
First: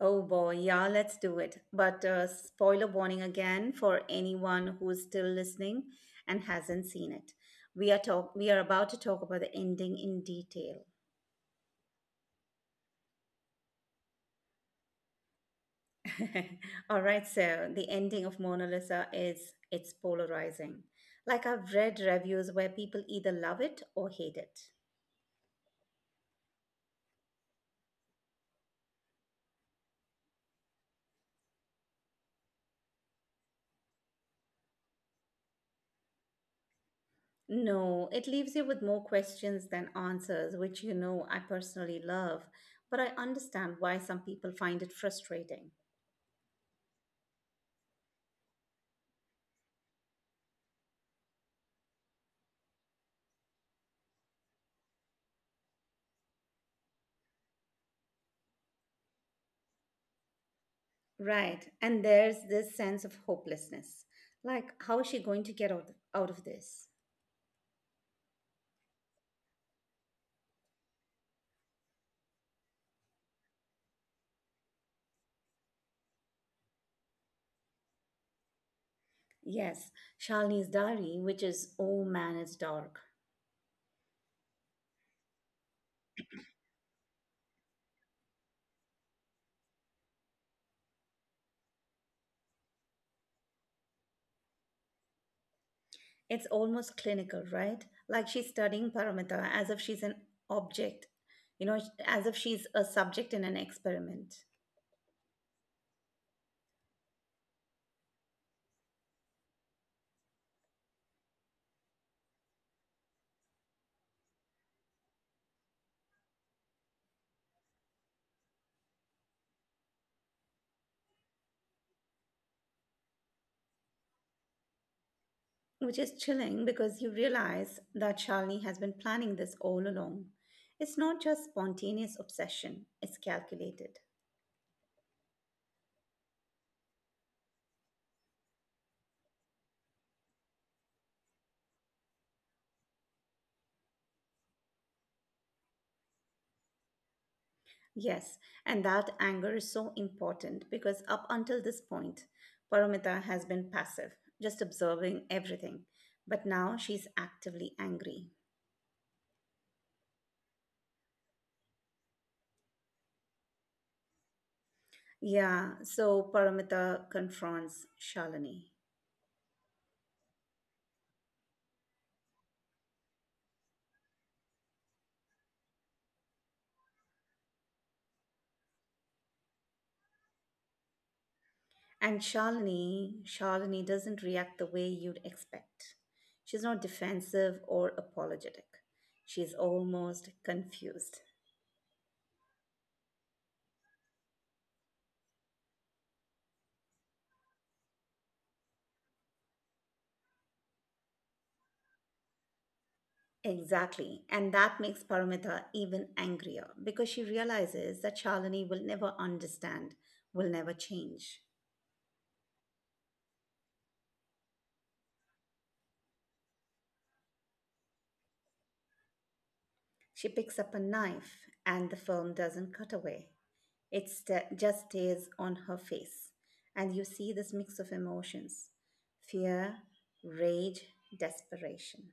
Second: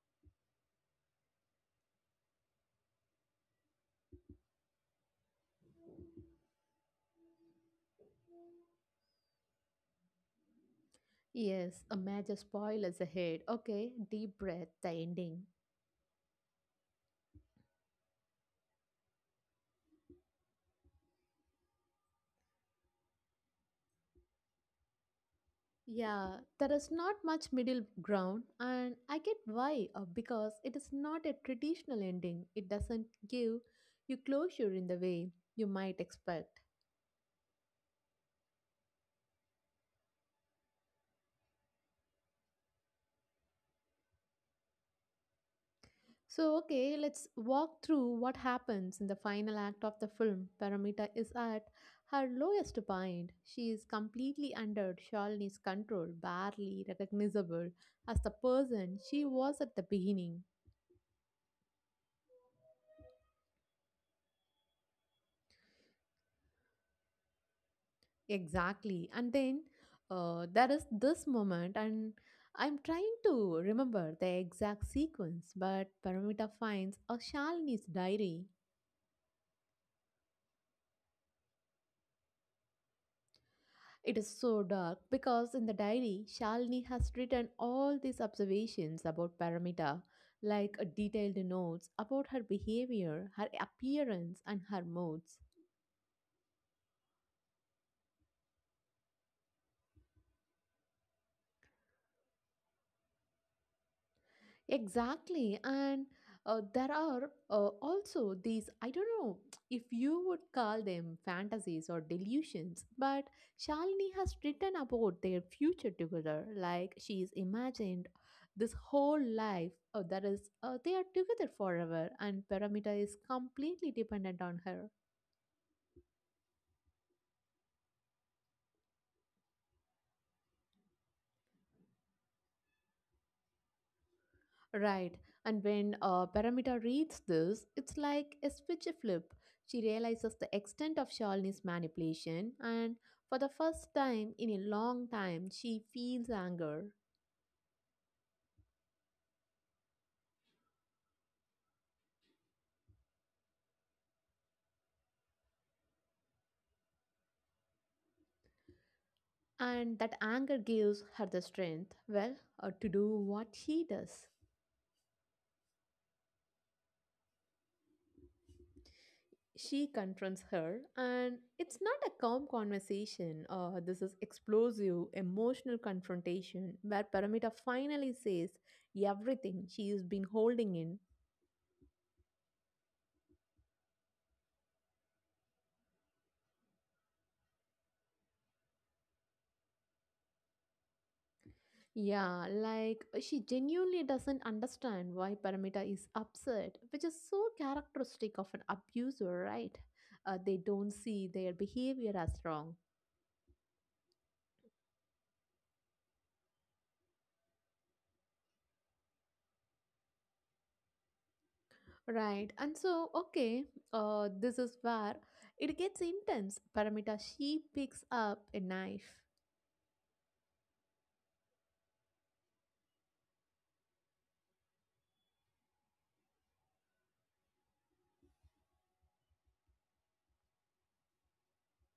Oh boy, yeah, let's do it. But uh, spoiler warning again for anyone who's still listening and hasn't seen it. We are talk we are about to talk about the ending in detail.
Yes, a major spoilers ahead. Okay, deep breath, the ending.
All right, so the ending of Mona Lisa is it's polarizing. Like I've read reviews where people either love it or hate it.
Yeah, there is not much middle ground, and I get why, uh, because it is not a traditional ending. It doesn't give you closure in the way you might expect.
No, it leaves you with more questions than answers, which you know I personally love, but I understand why some people find it frustrating.
So, okay, let's walk through what happens in the final act of the film. Paramita is at her lowest point. She is completely under Shalini's control, barely recognizable as the person she was at the beginning.
Right. And there's this sense of hopelessness. Like, how is she going to get out, out of this?
Exactly. And then uh, there is this moment, and I'm trying to remember the exact sequence, but Paramita finds a Shalini's diary.
Yes, Shalini's diary, which is, oh man, it's dark.
It is so dark because in the diary, Shalini has written all these observations about Paramita, like uh, detailed notes about her behavior, her appearance, and her moods.
It's almost clinical, right? Like she's studying Paramita as if she's an object, you know, as if she's a subject in an experiment.
Exactly. And uh, there are uh, also these, I don't know if you would call them fantasies or delusions, but Shalini has written about their future together. Like she's imagined this whole life uh, that is, uh, they are together forever, and Paramita is completely dependent on her.
Which is chilling because you realize that Shalini has been planning this all along. It's not just spontaneous obsession, it's calculated.
Right. And when uh, Paramita reads this, it's like a switch flip. She realizes the extent of Shalini's manipulation, and for the first time in a long time, she feels anger.
Yes, and that anger is so important because up until this point, Paramita has been passive, just observing everything. But now she's actively angry.
And that anger gives her the strength, well, uh, to do what she does.
Yeah, so Paramita confronts Shalini.
She confronts her, and it's not a calm conversation. Uh, this is explosive, emotional confrontation where Paramita finally says everything she has been holding in.
And Shalini, Shalini doesn't react the way you'd expect. She's not defensive or apologetic. She's almost confused.
Yeah, like uh, she genuinely doesn't understand why Paramita is upset, which is so characteristic of an abuser, right? Uh, they don't see their behavior as wrong.
Exactly. And that makes Paramita even angrier because she realizes that Shalini will never understand, will never change.
Right, and so, okay, uh, this is where it gets intense. Paramita, she picks up a knife.
She picks up a knife and the film doesn't cut away. It sta- just stays on her face. And you see this mix of emotions: fear, rage, desperation.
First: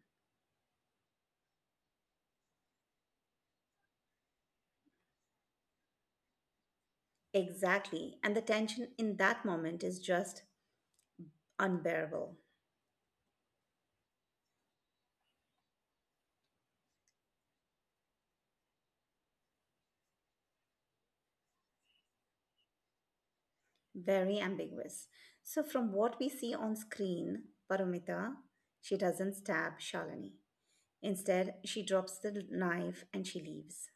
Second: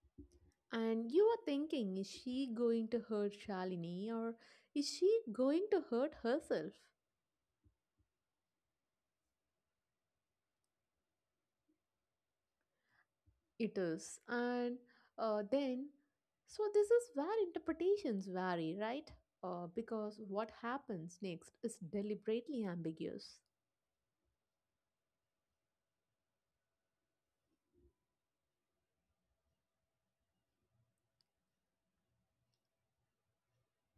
And you are thinking, is she going to hurt Shalini or is she going to hurt herself?
Exactly. And the tension in that moment is just unbearable,
It is. And uh, then, so this is where interpretations vary, right? Uh, because what happens next is deliberately ambiguous.
very ambiguous. So, from what we see on screen, Paramita, she doesn't stab Shalini. Instead, she drops the knife and she leaves.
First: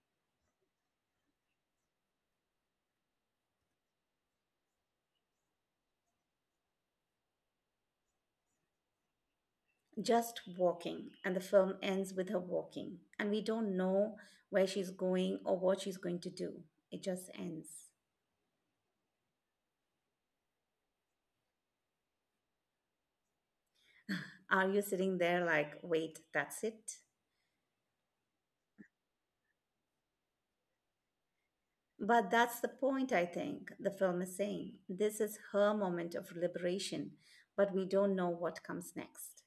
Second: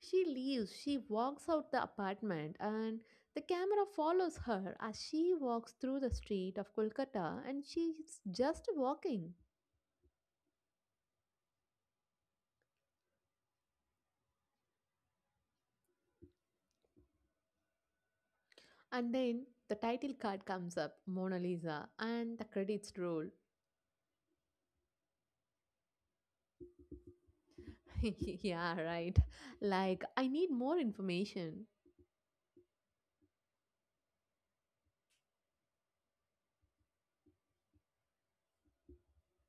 She leaves, she walks out the apartment, and the camera follows her as she walks through the street of Kolkata and she's just walking.
Just walking, and the film ends with her walking. And we don't know where she's going or what she's going to do. It just ends.
And then the title card comes up Mona Lisa, and the credits roll.
Are you sitting there like, wait, that's it?
Yeah, right. Like, I need more information.
But that's the point, I think, the film is saying. This is her moment of liberation, but we don't know what comes next.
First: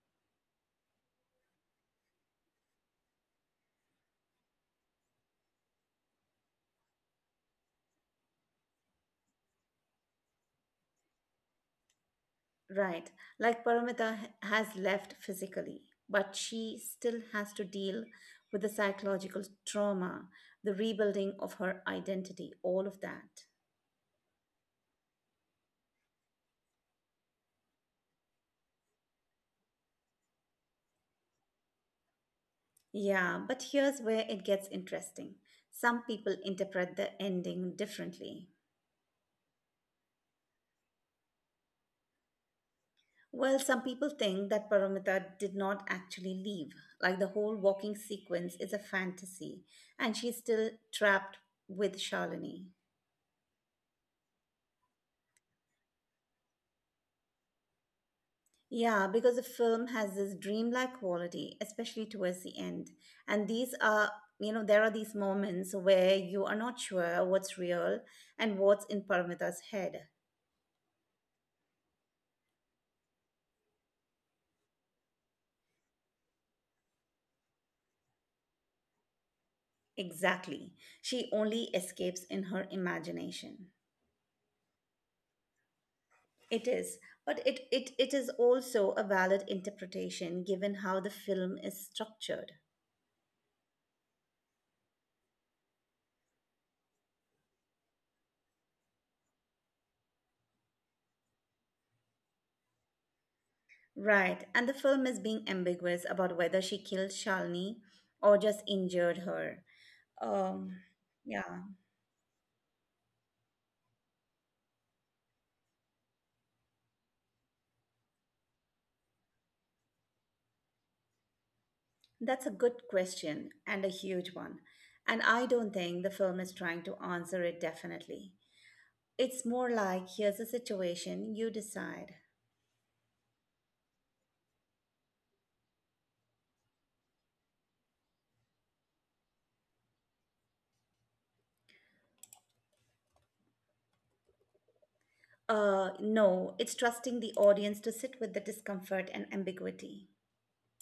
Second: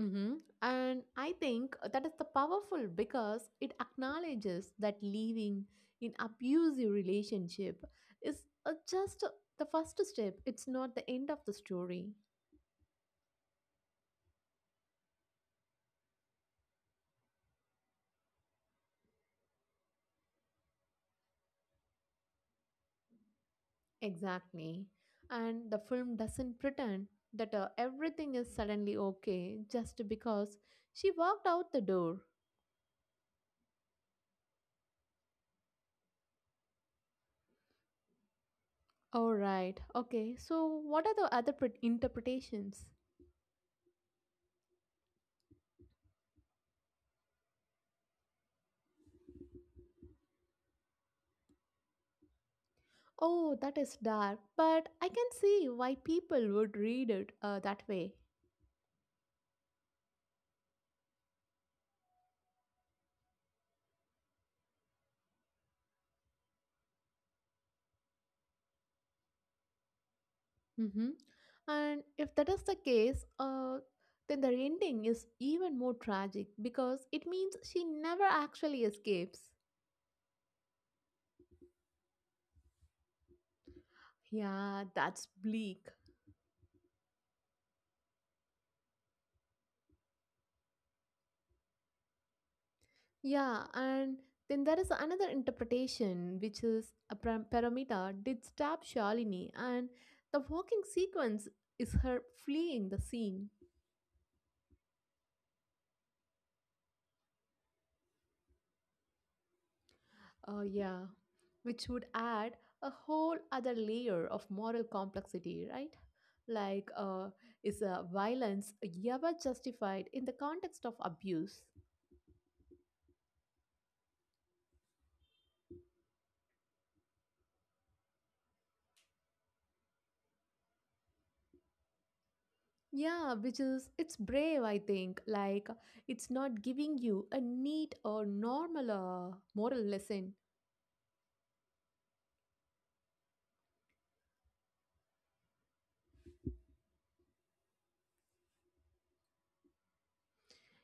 Mm-hmm. And I think that is the powerful because it acknowledges that living in abusive relationship is uh, just the first step. It's not the end of the story.
Right, like Paramita h- has left physically, but she still has to deal with the psychological trauma, the rebuilding of her identity, all of that.
Exactly. And the film doesn't pretend that uh, everything is suddenly okay just because she walked out the door.
Yeah, but here's where it gets interesting. Some people interpret the ending differently.
All right. Okay. So what are the other pre- interpretations?
Well, some people think that Paramita did not actually leave. Like the whole walking sequence is a fantasy, and she's still trapped with Shalini.
Oh, that is dark, but I can see why people would read it uh, that way.
Yeah, because the film has this dreamlike quality, especially towards the end. And these are, you know, there are these moments where you are not sure what's real and what's in Paramita's head.
Hmm. And if that is the case, uh, then the ending is even more tragic because it means she never actually escapes.
Exactly. She only escapes in her imagination.
Yeah, that's bleak.
It is, but it, it, it is also a valid interpretation given how the film is structured.
Yeah, and then there is another interpretation, which is a Par- Paramita did stab Shalini, and the walking sequence is her fleeing the scene.
Right, and the film is being ambiguous about whether she killed Shalini or just injured her.
Uh,
Um,
yeah,
yeah,
which would add a whole other layer of moral complexity, right? Like, uh, is uh, violence ever justified in the context of abuse?
that's a good question and a huge one. And I don't think the film is trying to answer it definitely. It's more like here's a situation, you decide.
Yeah, which is, it's brave, I think. Like, it's not giving you a neat or normal uh, moral lesson.
Uh, no, it's trusting the audience to sit with the discomfort and ambiguity.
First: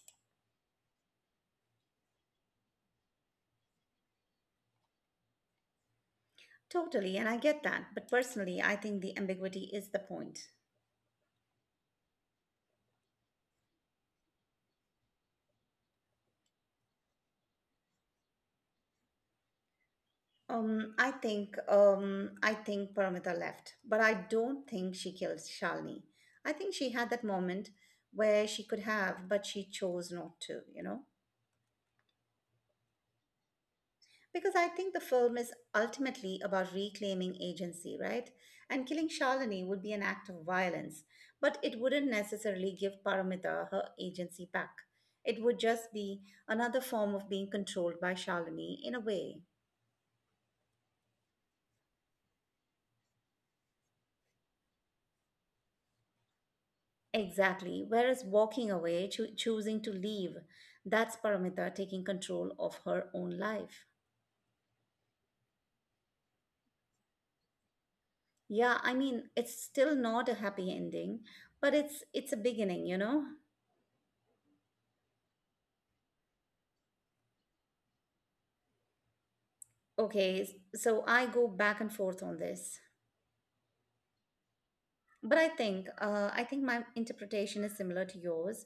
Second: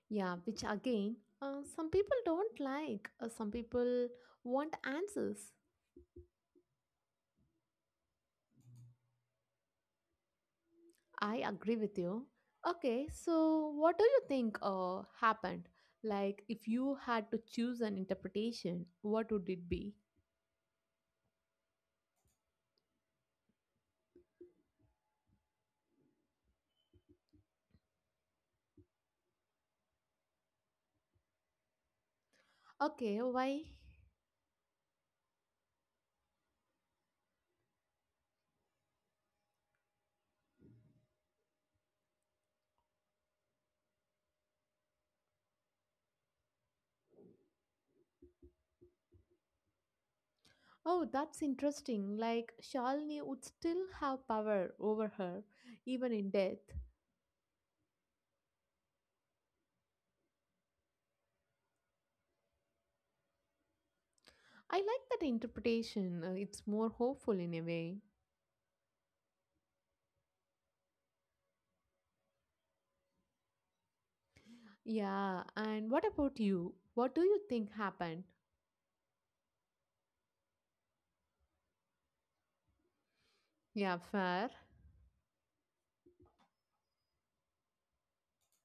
Yeah, which again, uh, some people don't like. Uh, some people want answers.
Totally, and I get that. But personally, I think the ambiguity is the point.
I agree with you. Okay, so what do you think uh, happened? Like, if you had to choose an interpretation, what would it be?
Um, I think um, I think Paramita left, but I don't think she killed Shalini. I think she had that moment where she could have, but she chose not to. You know.
Okay, why?
Because I think the film is ultimately about reclaiming agency, right? And killing Shalini would be an act of violence, but it wouldn't necessarily give Paramita her agency back. It would just be another form of being controlled by Shalini in a way.
Oh, that's interesting. Like, Shalini would still have power over her, even in death.
Exactly. Whereas walking away, choo- choosing to leave, that's Paramita taking control of her own life.
I like that interpretation. Uh, It's more hopeful in a way.
Yeah, I mean, it's still not a happy ending, but it's it's a beginning, you know?
Yeah, and what about you? What do you think happened?
Okay, s- so I go back and forth on this,
Yeah, fair.
but I think uh, I think my interpretation is similar to yours.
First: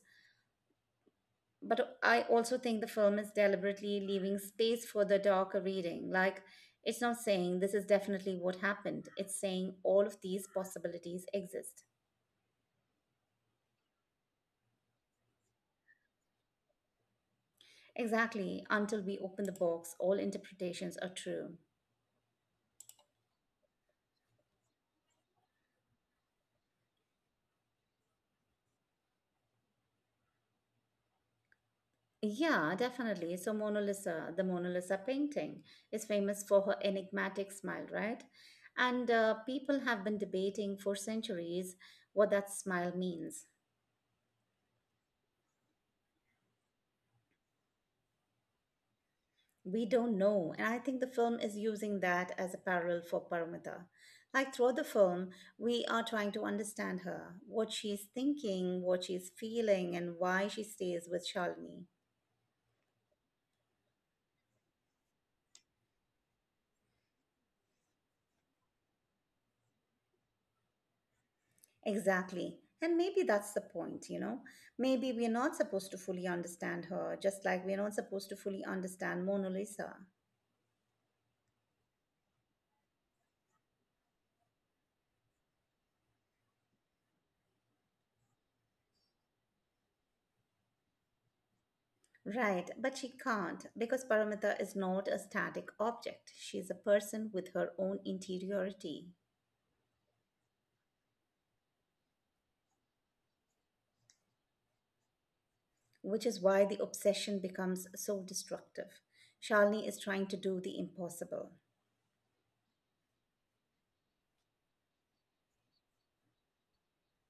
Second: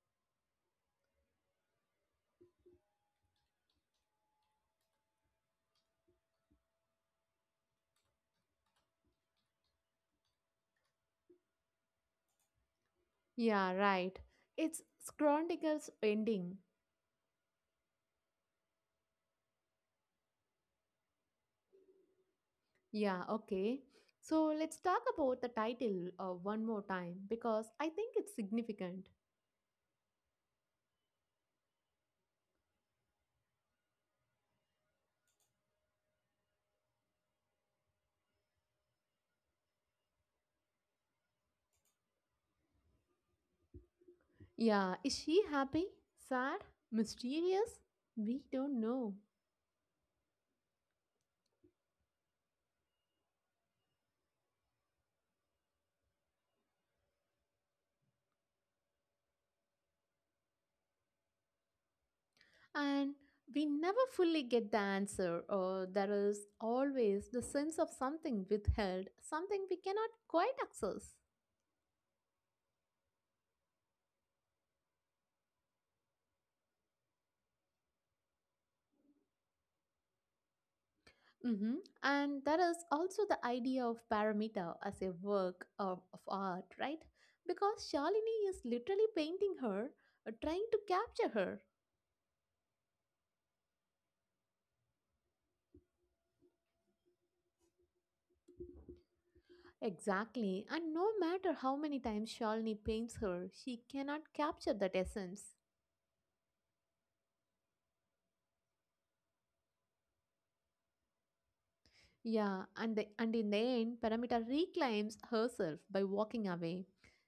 But I also think the film is deliberately leaving space for the darker reading. Like it's not saying this is definitely what happened. It's saying all of these possibilities exist.
Yeah, right. It's Chronicles ending.
Exactly. Until we open the box, all interpretations are true.
Yeah, okay. So let's talk about the title uh, one more time because I think it's significant.
Yeah, definitely. So Mona Lisa, the Mona Lisa painting, is famous for her enigmatic smile, right? And uh, people have been debating for centuries what that smile means.
Yeah, is she happy, sad, mysterious? We don't know.
We don't know. And I think the film is using that as a parallel for Paramita. Like throughout the film, we are trying to understand her, what she's thinking, what she's feeling, and why she stays with Shalini.
And we never fully get the answer, or there is always the sense of something withheld, something we cannot quite access.
Exactly. And maybe that's the point, you know? Maybe we're not supposed to fully understand her, just like we're not supposed to fully understand Mona Lisa.
Hmm. And there is also the idea of Paramita as a work of, of art, right? Because Shalini is literally painting her, uh, trying to capture her.
Right, but she can't because Paramita is not a static object. She's a person with her own interiority,
Exactly. And no matter how many times Shalini paints her, she cannot capture that essence.
which is why the obsession becomes so destructive. Shalini is trying to do the impossible.
Yeah, and, the, and in the end, Paramita reclaims herself by walking away.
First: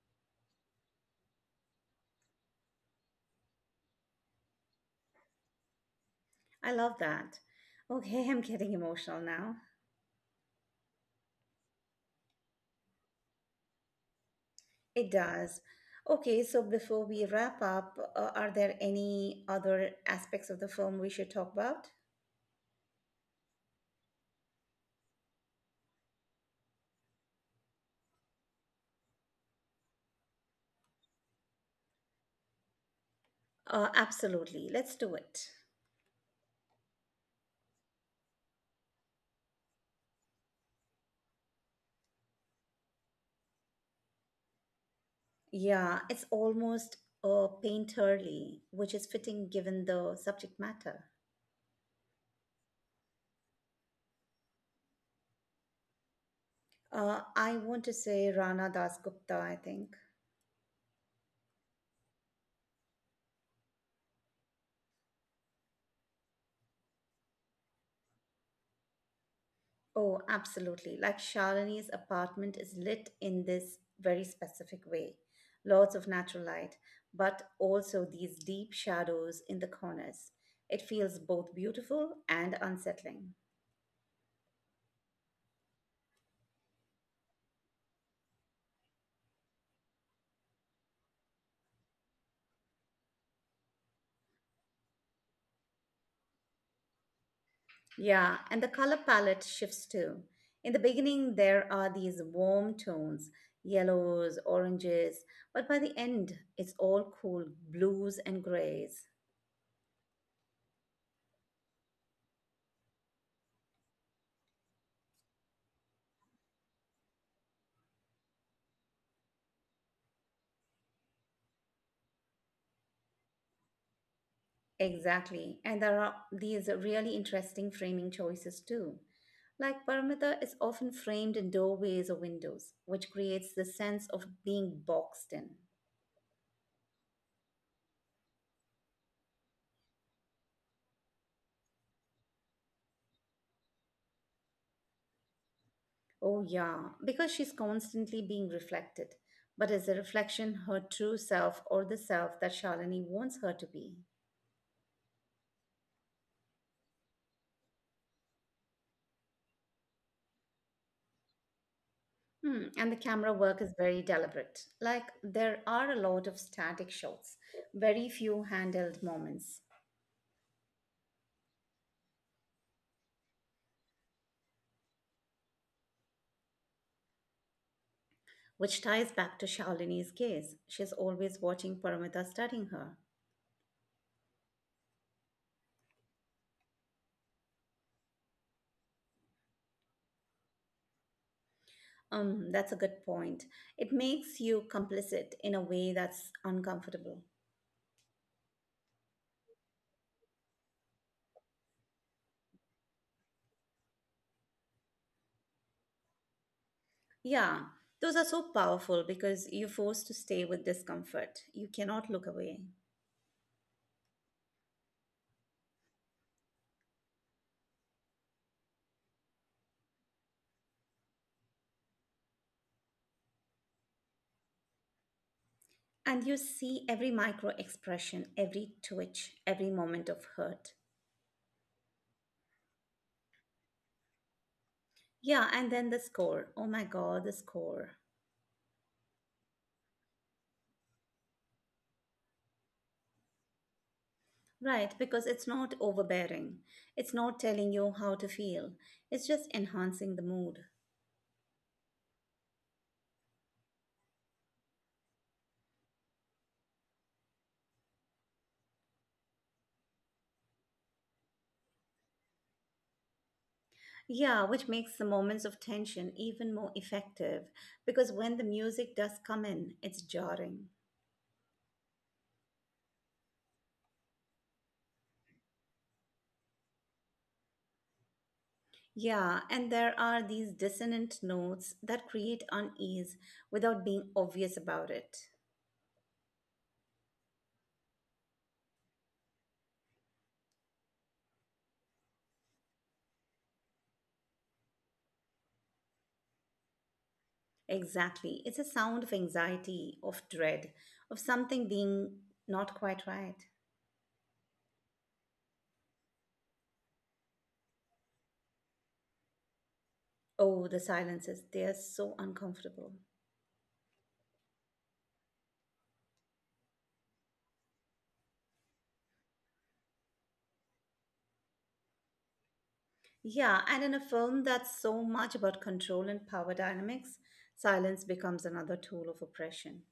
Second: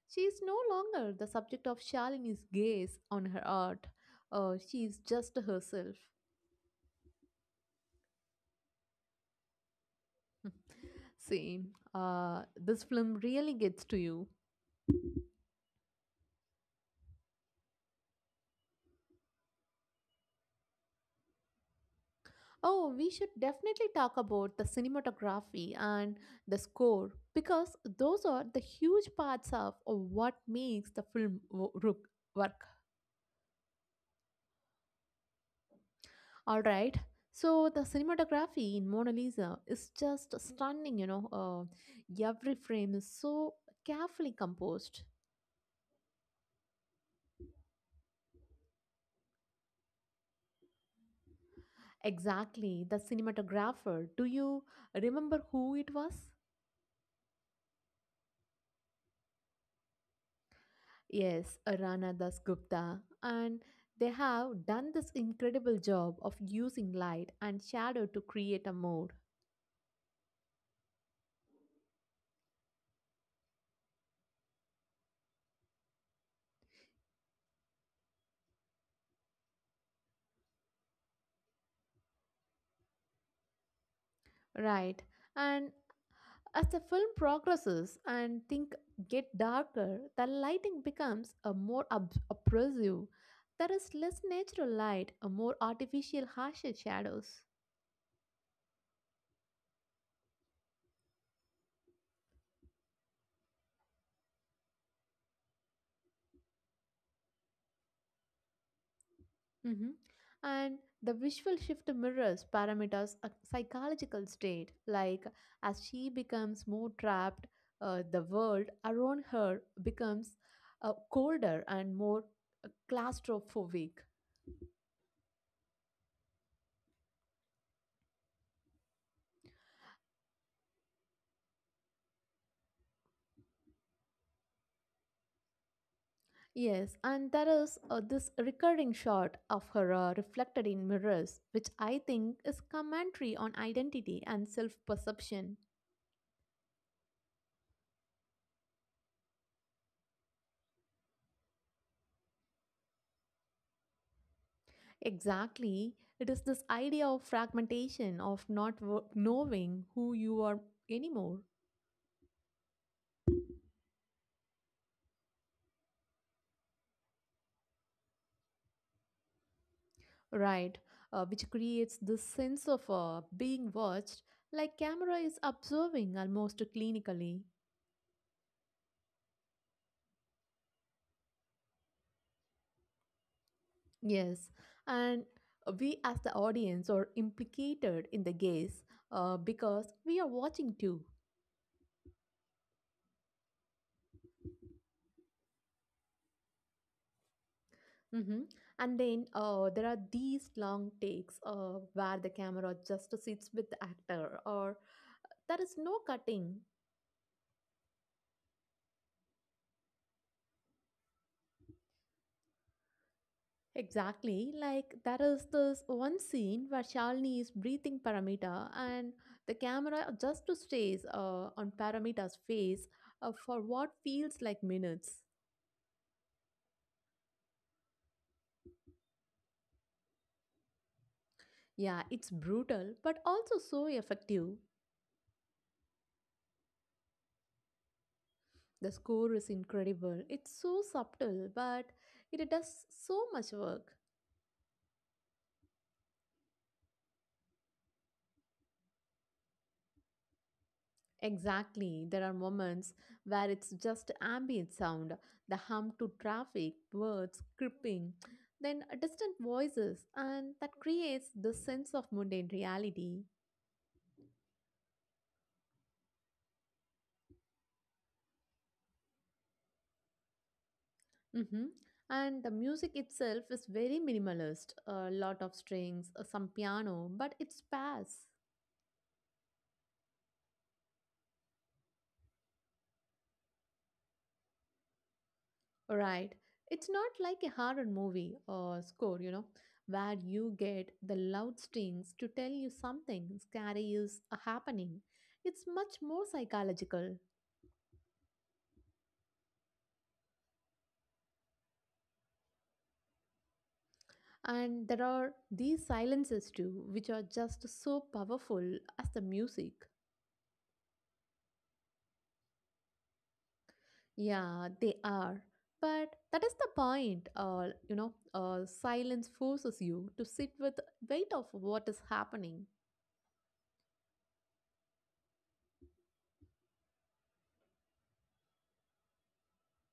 She is no longer the subject of Shalini's gaze on her art. Uh, she is just herself.
I love that. Okay, I'm getting emotional now.
Same. Uh, this film really gets to you.
It does. Okay, so before we wrap up, uh, are there any other aspects of the film we should talk about?
Oh, we should definitely talk about the cinematography and the score because those are the huge parts of, of what makes the film wo- rook- work.
Uh, absolutely. Let's do it.
All right. So the cinematography in Mona Lisa is just stunning. You know, uh, every frame is so carefully composed.
Yeah, it's almost uh, painterly, which is fitting given the subject matter.
Exactly, the cinematographer. Do you remember who it was?
Uh, I want to say Rana Das Gupta, I think.
Yes, Rana Das Gupta. And they have done this incredible job of using light and shadow to create a mood.
Oh, absolutely. Like Shalini's apartment is lit in this very specific way. Lots of natural light, but also these deep shadows in the corners. It feels both beautiful and unsettling.
Right. And as the film progresses and things get darker, the lighting becomes a more ob- oppressive. There is less natural light, a more artificial, harsher shadows.
Yeah, and the color palette shifts too. In the beginning, there are these warm tones, yellows, oranges, but by the end, it's all cool blues and grays.
Hmm. And the visual shift mirrors Paramita's uh, psychological state. Like, as she becomes more trapped, uh, the world around her becomes uh, colder and more uh, claustrophobic.
Exactly. And there are these really interesting framing choices too. Like perimeter is often framed in doorways or windows, which creates the sense of being boxed in.
Yes, and there is uh, this recurring shot of her uh, reflected in mirrors, which I think is commentary on identity and self perception.
Oh, yeah, because she's constantly being reflected. But is the reflection her true self or the self that Shalini wants her to be?
Exactly. It is this idea of fragmentation, of not wo- knowing who you are anymore,
Hmm, and the camera work is very deliberate. Like there are a lot of static shots, very few handheld moments,
right? Uh, which creates this sense of uh, being watched, like camera is observing almost clinically.
which ties back to Shalini's case. She's always watching Paramita studying her.
Yes, and we as the audience are implicated in the gaze uh, because we are watching too.
Um, that's a good point. It makes you complicit in a way that's uncomfortable.
Hmm. And then uh, there are these long takes uh, where the camera just sits with the actor, or there is no cutting.
Yeah, those are so powerful because you're forced to stay with discomfort. You cannot look away.
Exactly, like there is this one scene where Shalini is breathing Paramita and the camera just stays uh, on Paramita's face uh, for what feels like minutes.
And you see every micro expression, every twitch, every moment of hurt.
Yeah, it's brutal but also so effective.
Yeah, and then the score. Oh my god, the score.
The score is incredible. It's so subtle but it does so much work.
Right, because it's not overbearing. It's not telling you how to feel. It's just enhancing the mood.
Exactly. There are moments where it's just ambient sound, the hum to traffic, birds chirping, then distant voices, and that creates the sense of mundane reality.
Yeah, which makes the moments of tension even more effective because when the music does come in, it's jarring.
Hmm. And the music itself is very minimalist, a lot of strings, uh, some piano, but it's sparse.
Yeah, and there are these dissonant notes that create unease without being obvious about it.
Right. It's not like a horror movie or score, you know, where you get the loud strings to tell you something scary is happening. It's much more psychological.
Exactly. It's a sound of anxiety, of dread, of something being not quite right.
And there are these silences too, which are just so powerful as the music.
Oh, the silences, they are so uncomfortable.
Yeah, they are. But that is the point. Uh, you know, uh, silence forces you to sit with weight of what is happening.
Yeah, and in a film that's so much about control and power dynamics, silence becomes another tool of oppression.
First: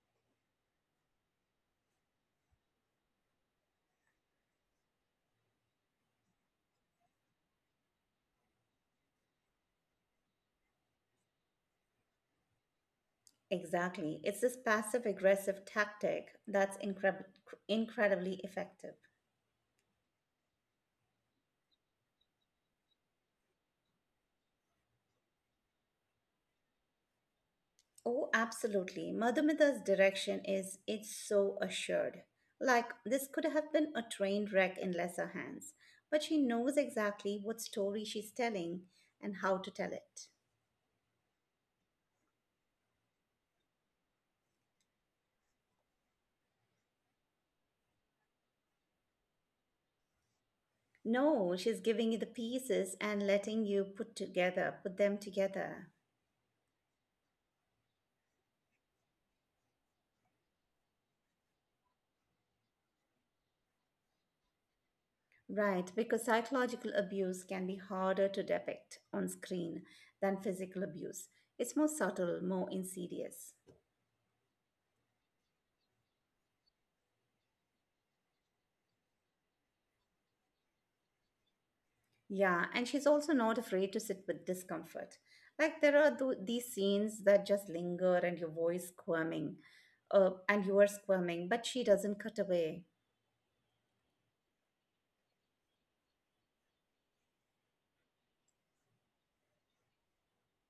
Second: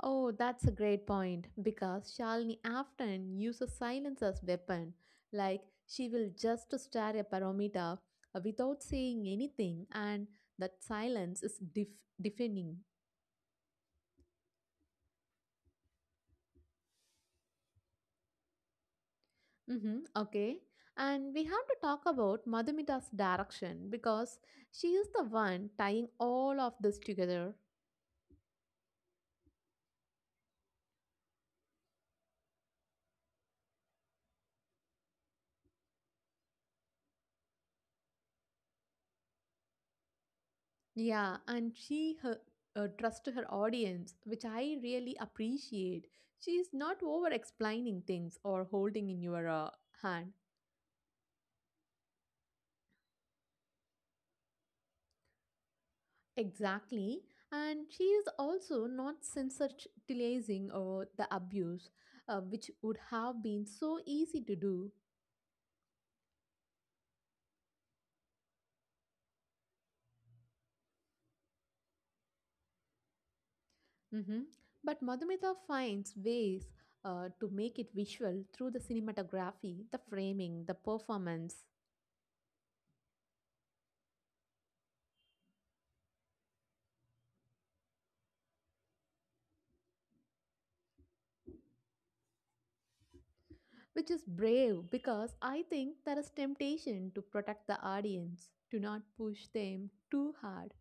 Oh, that's a great point because Shalini often uses silence as weapon, like she will just stare at Paramita uh, without saying anything, and that silence is def- deafening.
Exactly. It's this passive aggressive tactic that's incre- incredibly effective.
Hmm, okay, and we have to talk about Madhumita's direction because she is the one tying all of this together.
Oh, absolutely. Madhumita's direction is it's so assured. Like, this could have been a train wreck in lesser hands, but she knows exactly what story she's telling and how to tell it.
Yeah, and she her, uh, trusts her audience, which I really appreciate. She's not over explaining things or holding in your uh, hand.
No, she's giving you the pieces and letting you put together, put them together.
Exactly. And she is also not sensationalizing or the abuse, uh, which would have been so easy to do.
Right, because psychological abuse can be harder to depict on screen than physical abuse. It's more subtle, more insidious.
Hmm. But Madhumita finds ways uh, to make it visual through the cinematography, the framing, the performance.
Yeah, and she's also not afraid to sit with discomfort. Like there are th- these scenes that just linger and your voice squirming, uh, and you are squirming, but she doesn't cut away.
Which is brave because I think there is temptation to protect the audience, to not push them too hard.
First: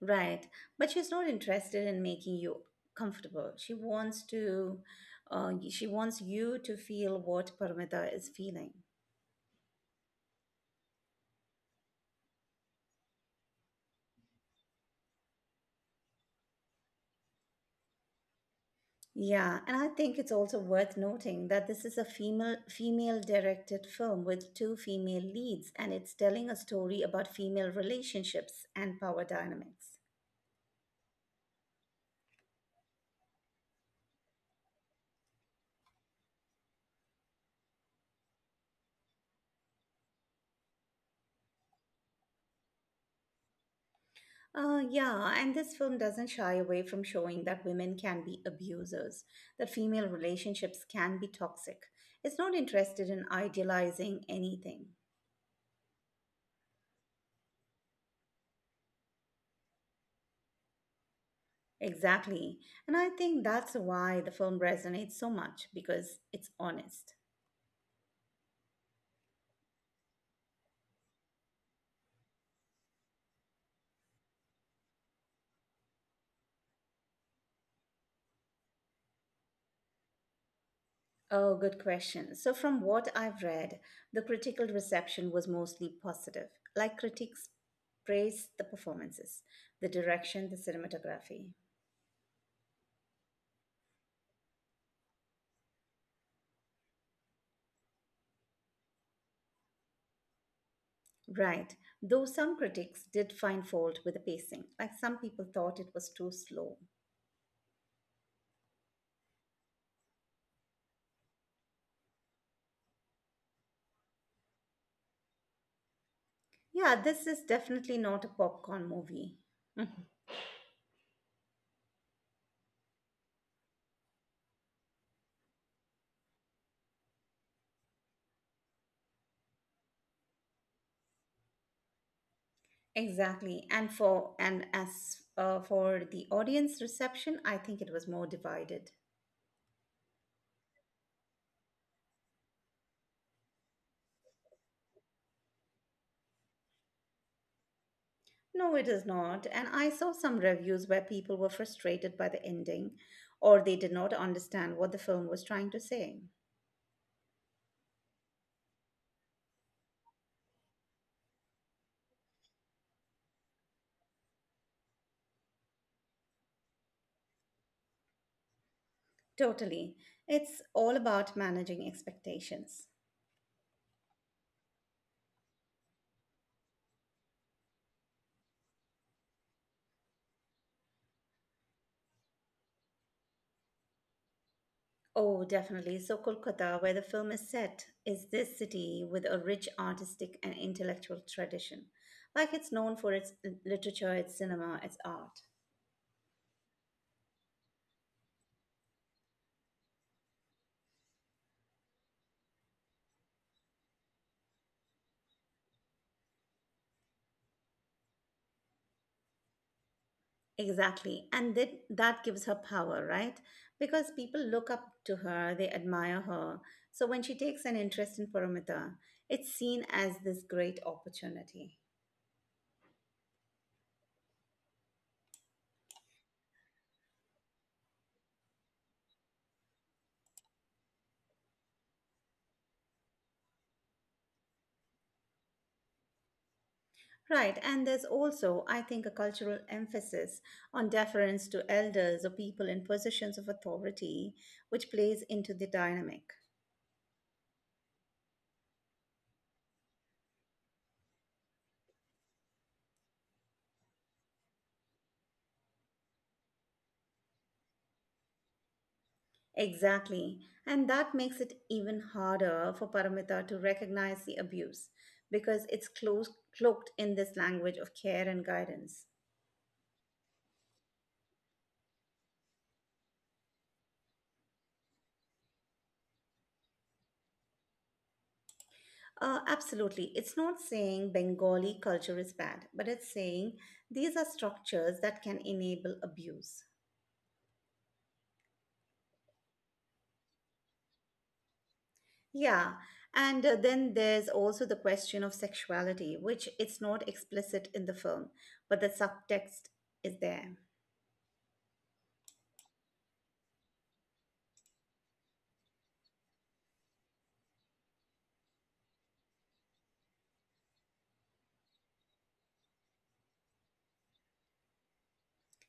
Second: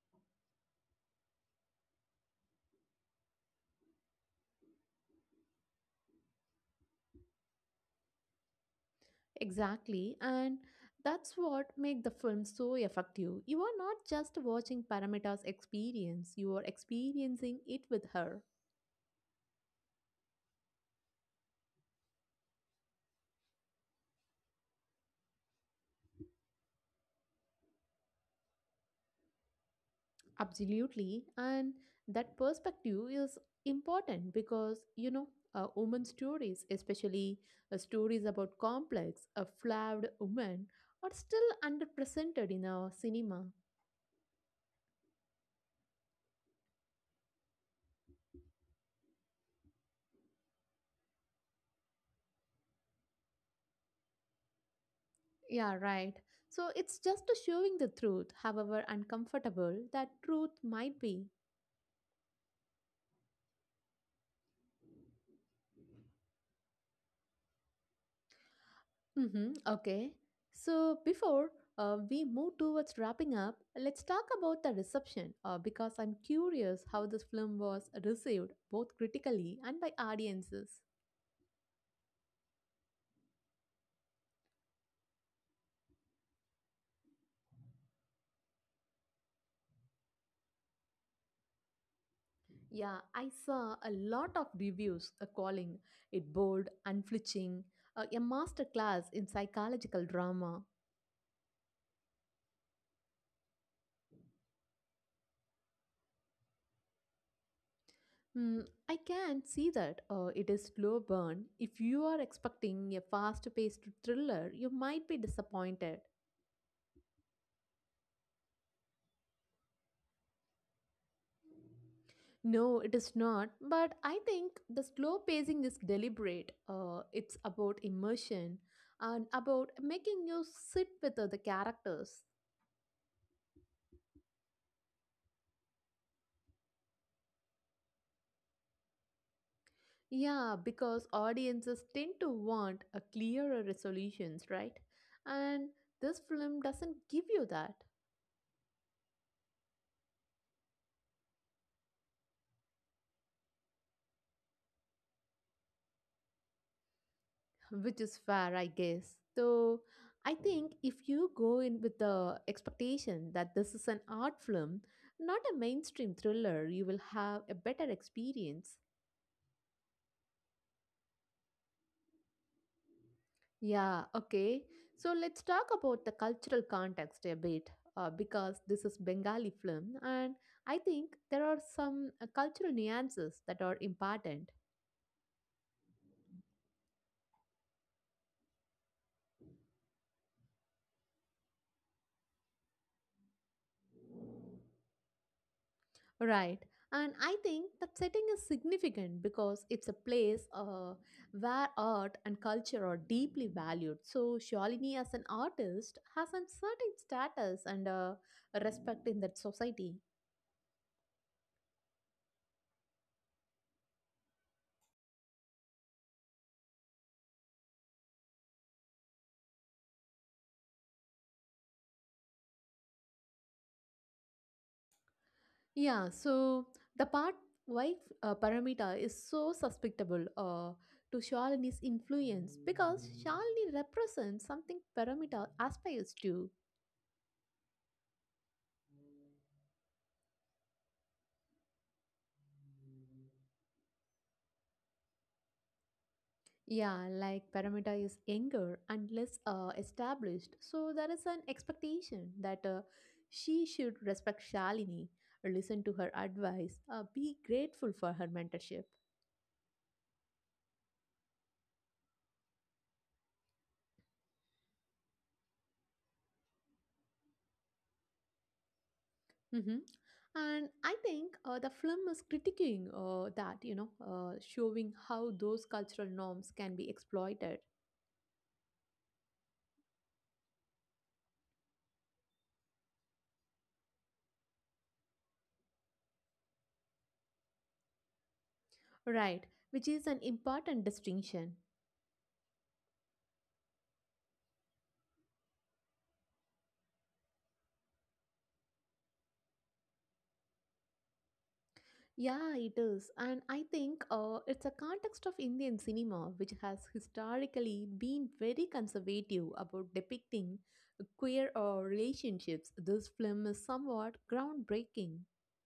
Right. But she's not interested in making you comfortable. She wants to, uh, she wants you to feel what Paramita is feeling.
Exactly, and that's what make the film so effective. You are not just watching Paramita's experience, you are experiencing it with her.
Yeah, and I think it's also worth noting that this is a female female directed film with two female leads, and it's telling a story about female relationships and power dynamics.
Absolutely, and that perspective is important because you know uh, women stories, especially uh, stories about complex, uh, flawed women, are still underrepresented in our cinema.
Uh, yeah, and this film doesn't shy away from showing that women can be abusers, that female relationships can be toxic. It's not interested in idealizing anything.
Yeah, right. So it's just a showing the truth, however uncomfortable that truth might be.
Exactly. And I think that's why the film resonates so much, because it's honest.
Mm-hmm, okay. So before uh, we move towards wrapping up, let's talk about the reception uh, because I'm curious how this film was received both critically and by audiences.
Oh, good question. So, from what I've read, the critical reception was mostly positive. Like critics praised the performances, the direction, the cinematography.
Yeah, I saw a lot of reviews uh, calling it bold, unflinching, uh, a masterclass in psychological drama.
Right, though some critics did find fault with the pacing, like some people thought it was too slow.
Hmm, I can see that uh, it is slow burn. If you are expecting a fast-paced thriller, you might be disappointed.
Yeah, this is definitely not a popcorn movie. Mhm.
No, it is not. But I think the slow pacing is deliberate. Uh, it's about immersion and about making you sit with other characters.
Exactly, and for and as uh, for the audience reception, I think it was more divided.
Yeah, because audiences tend to want a clearer resolutions, right? And this film doesn't give you that.
No, it is not, and I saw some reviews where people were frustrated by the ending, or they did not understand what the film was trying to say.
Which is fair, I guess. So I think if you go in with the expectation that this is an art film, not a mainstream thriller, you will have a better experience.
Totally, it's all about managing expectations.
Yeah, okay, so let's talk about the cultural context a bit, uh, because this is bengali film and I think there are some uh, cultural nuances that are important.
Oh, definitely. So, Kolkata, where the film is set, is this city with a rich artistic and intellectual tradition. Like it's known for its literature, its cinema, its art.
Right. And I think that setting is significant because it's a place uh, where art and culture are deeply valued. So, Shalini, as an artist, has a certain status and, uh, respect in that society.
Exactly. And that, that gives her power, right? Because people look up to her, they admire her. So, when she takes an interest in Paramita, it's seen as this great opportunity.
Yeah, so the part why uh, Paramita is so susceptible uh, to Shalini's influence because Shalini represents something Paramita aspires to.
Right, and there's also, I think, a cultural emphasis on deference to elders or people in positions of authority, which plays into the dynamic.
Yeah, like Paramita is younger and less uh, established, so there is an expectation that uh, she should respect Shalini, listen to her advice, uh, be grateful for her mentorship.
Exactly, and that makes it even harder for Paramita to recognize the abuse because it's clo- cloaked in this language of care and guidance.
Hmm. And I think uh, the film is critiquing uh, that, you know, uh, showing how those cultural norms can be exploited.
Uh, absolutely. It's not saying Bengali culture is bad, but it's saying these are structures that can enable abuse.
Right, which is an important distinction.
Yeah. And uh, then there's also the question of sexuality, which it's not explicit in the film, but the subtext is there.
Yeah, it is. And I think uh, it's a context of Indian cinema which has historically been very conservative about depicting queer uh, relationships. This film is somewhat groundbreaking,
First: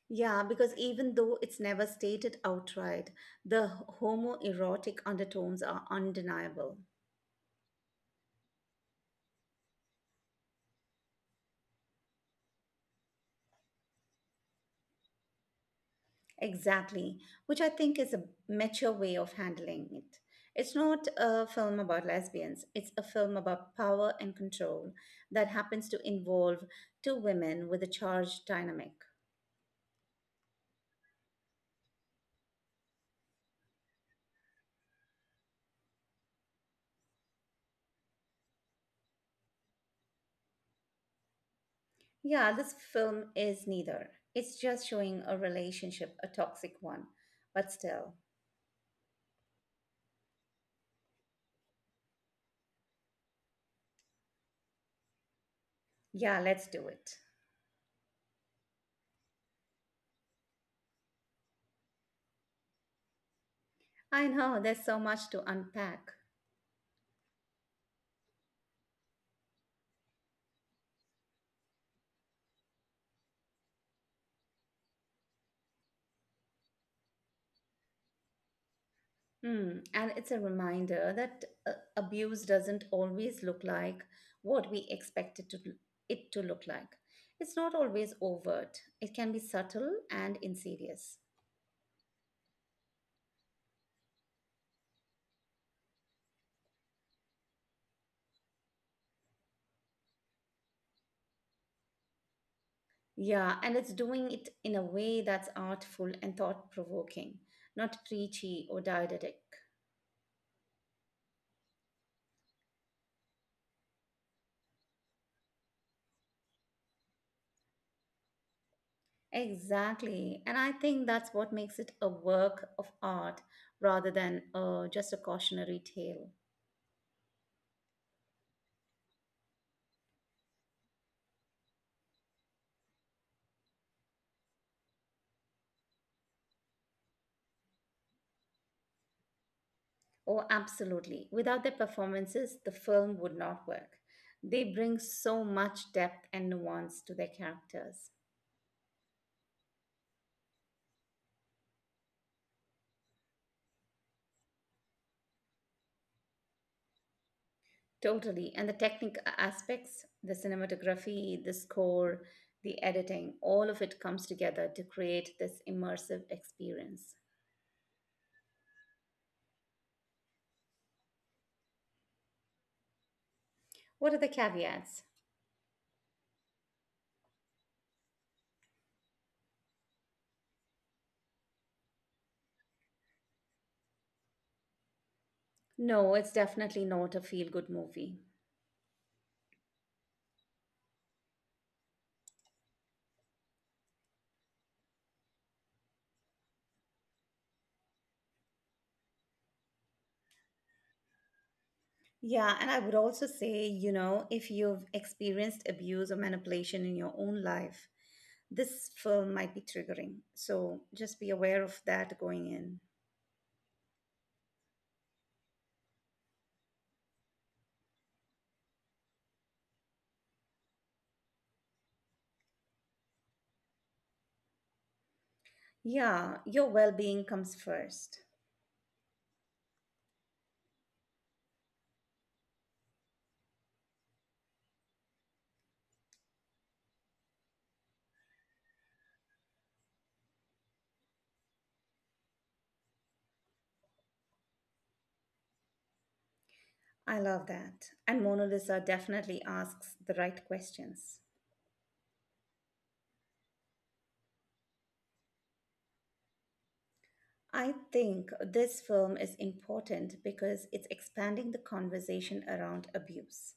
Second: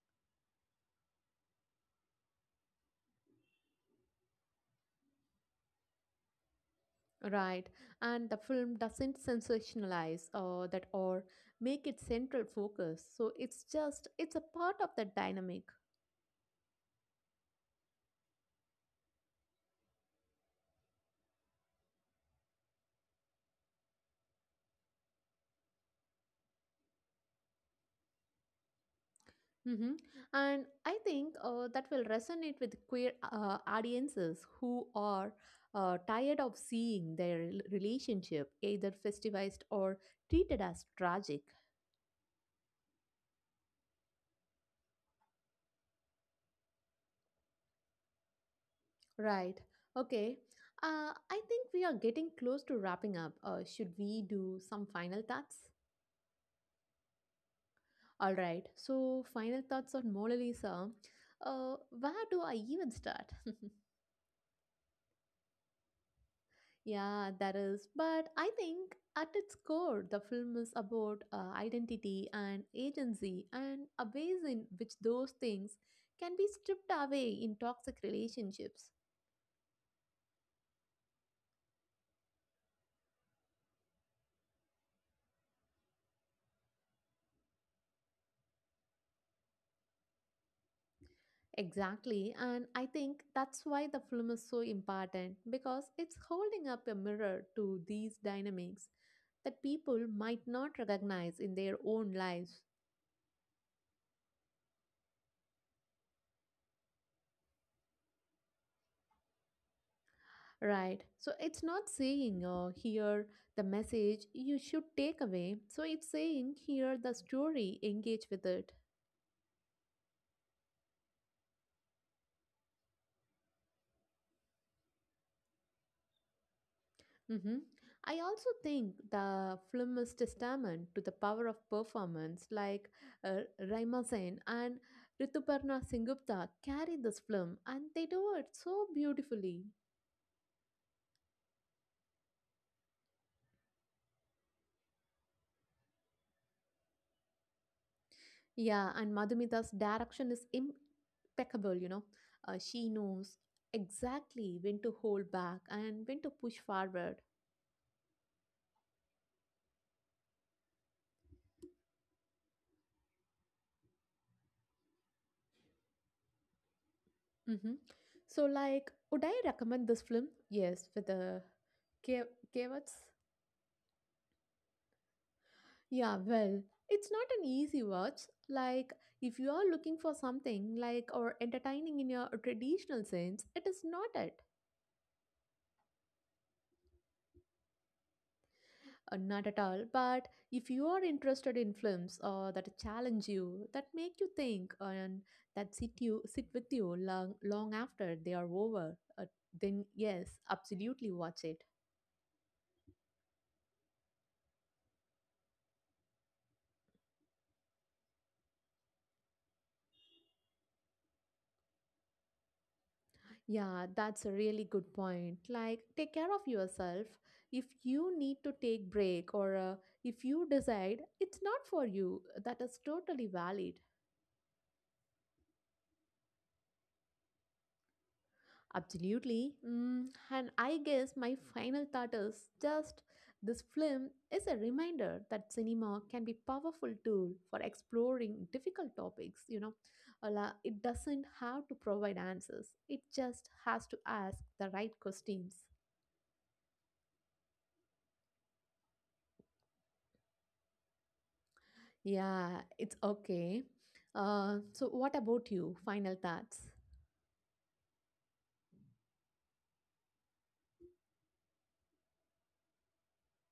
Yeah, because even though it's never stated outright, the homoerotic undertones are undeniable.
right? And the film doesn't sensationalize uh, that or make it central focus. So it's just, it's a part of that dynamic.
Exactly, which I think is a mature way of handling it. It's not a film about lesbians, it's a film about power and control that happens to involve two women with a charged dynamic.
Mm-hmm. And I think uh, that will resonate with queer uh, audiences who are uh, tired of seeing their rel- relationship either festivized or treated as tragic.
Yeah, this film is neither. It's just showing a relationship, a toxic one. But still,
Right. Okay. Uh, I think we are getting close to wrapping up. Uh, should we do some final thoughts?
yeah, let's do it.
All right. So, final thoughts on Mona Lisa. Uh, where do I even start?
I know there's so much to unpack.
Yeah, that is. But I think at its core, the film is about uh, identity and agency and a ways in which those things can be stripped away in toxic relationships.
Hmm, and it's a reminder that uh, abuse doesn't always look like what we expect it to, it to look like. It's not always overt, it can be subtle and insidious.
Exactly. And I think that's why the film is so important because it's holding up a mirror to these dynamics that people might not recognize in their own lives.
Yeah, and it's doing it in a way that's artful and thought provoking, not preachy or didactic.
Right. So it's not saying, uh, here the message you should take away. So it's saying here the story, engage with it.
Exactly. And I think that's what makes it a work of art rather than uh, just a cautionary tale.
Hmm. I also think the film is testament to the power of performance, like, uh, Raima Sen and Rituparna Singupta carry this film and they do it so beautifully.
Oh, absolutely. Without their performances, the film would not work. They bring so much depth and nuance to their characters.
Yeah, and Madhumita's direction is impeccable, you know. Uh, she knows exactly when to hold back and when to push forward.
Totally. And the technical aspects, the cinematography, the score, the editing, all of it comes together to create this immersive experience.
Mm-hmm. So, like, would I recommend this film? Yes, with the K- Kavats.
What are the caveats?
Yeah, well, it's not an easy watch. Like, if you are looking for something like or entertaining in your traditional sense, it is not it.
No, it's definitely not a feel good movie.
Uh, not at all. But if you are interested in films uh, that challenge you, that make you think, uh, and that sit you sit with you long long after they are over, uh, then yes, absolutely watch it.
Yeah, and I would also say, you know, if you've experienced abuse or manipulation in your own life, this film might be triggering. So just be aware of that going in.
Yeah, that's a really good point. Like, take care of yourself. If you need to take break or, uh, if you decide it's not for you, that is totally valid.
Yeah, your well being comes first.
Absolutely. Mm, and I guess my final thought is just this film is a reminder that cinema can be powerful tool for exploring difficult topics, you know. Ala- It doesn't have to provide answers. It just has to ask the right questions.
I love that. And Mona Lisa definitely asks the right questions.
Yeah, it's okay. Uh, so, what about you? Final thoughts?
I think this film is important because it's expanding the conversation around abuse.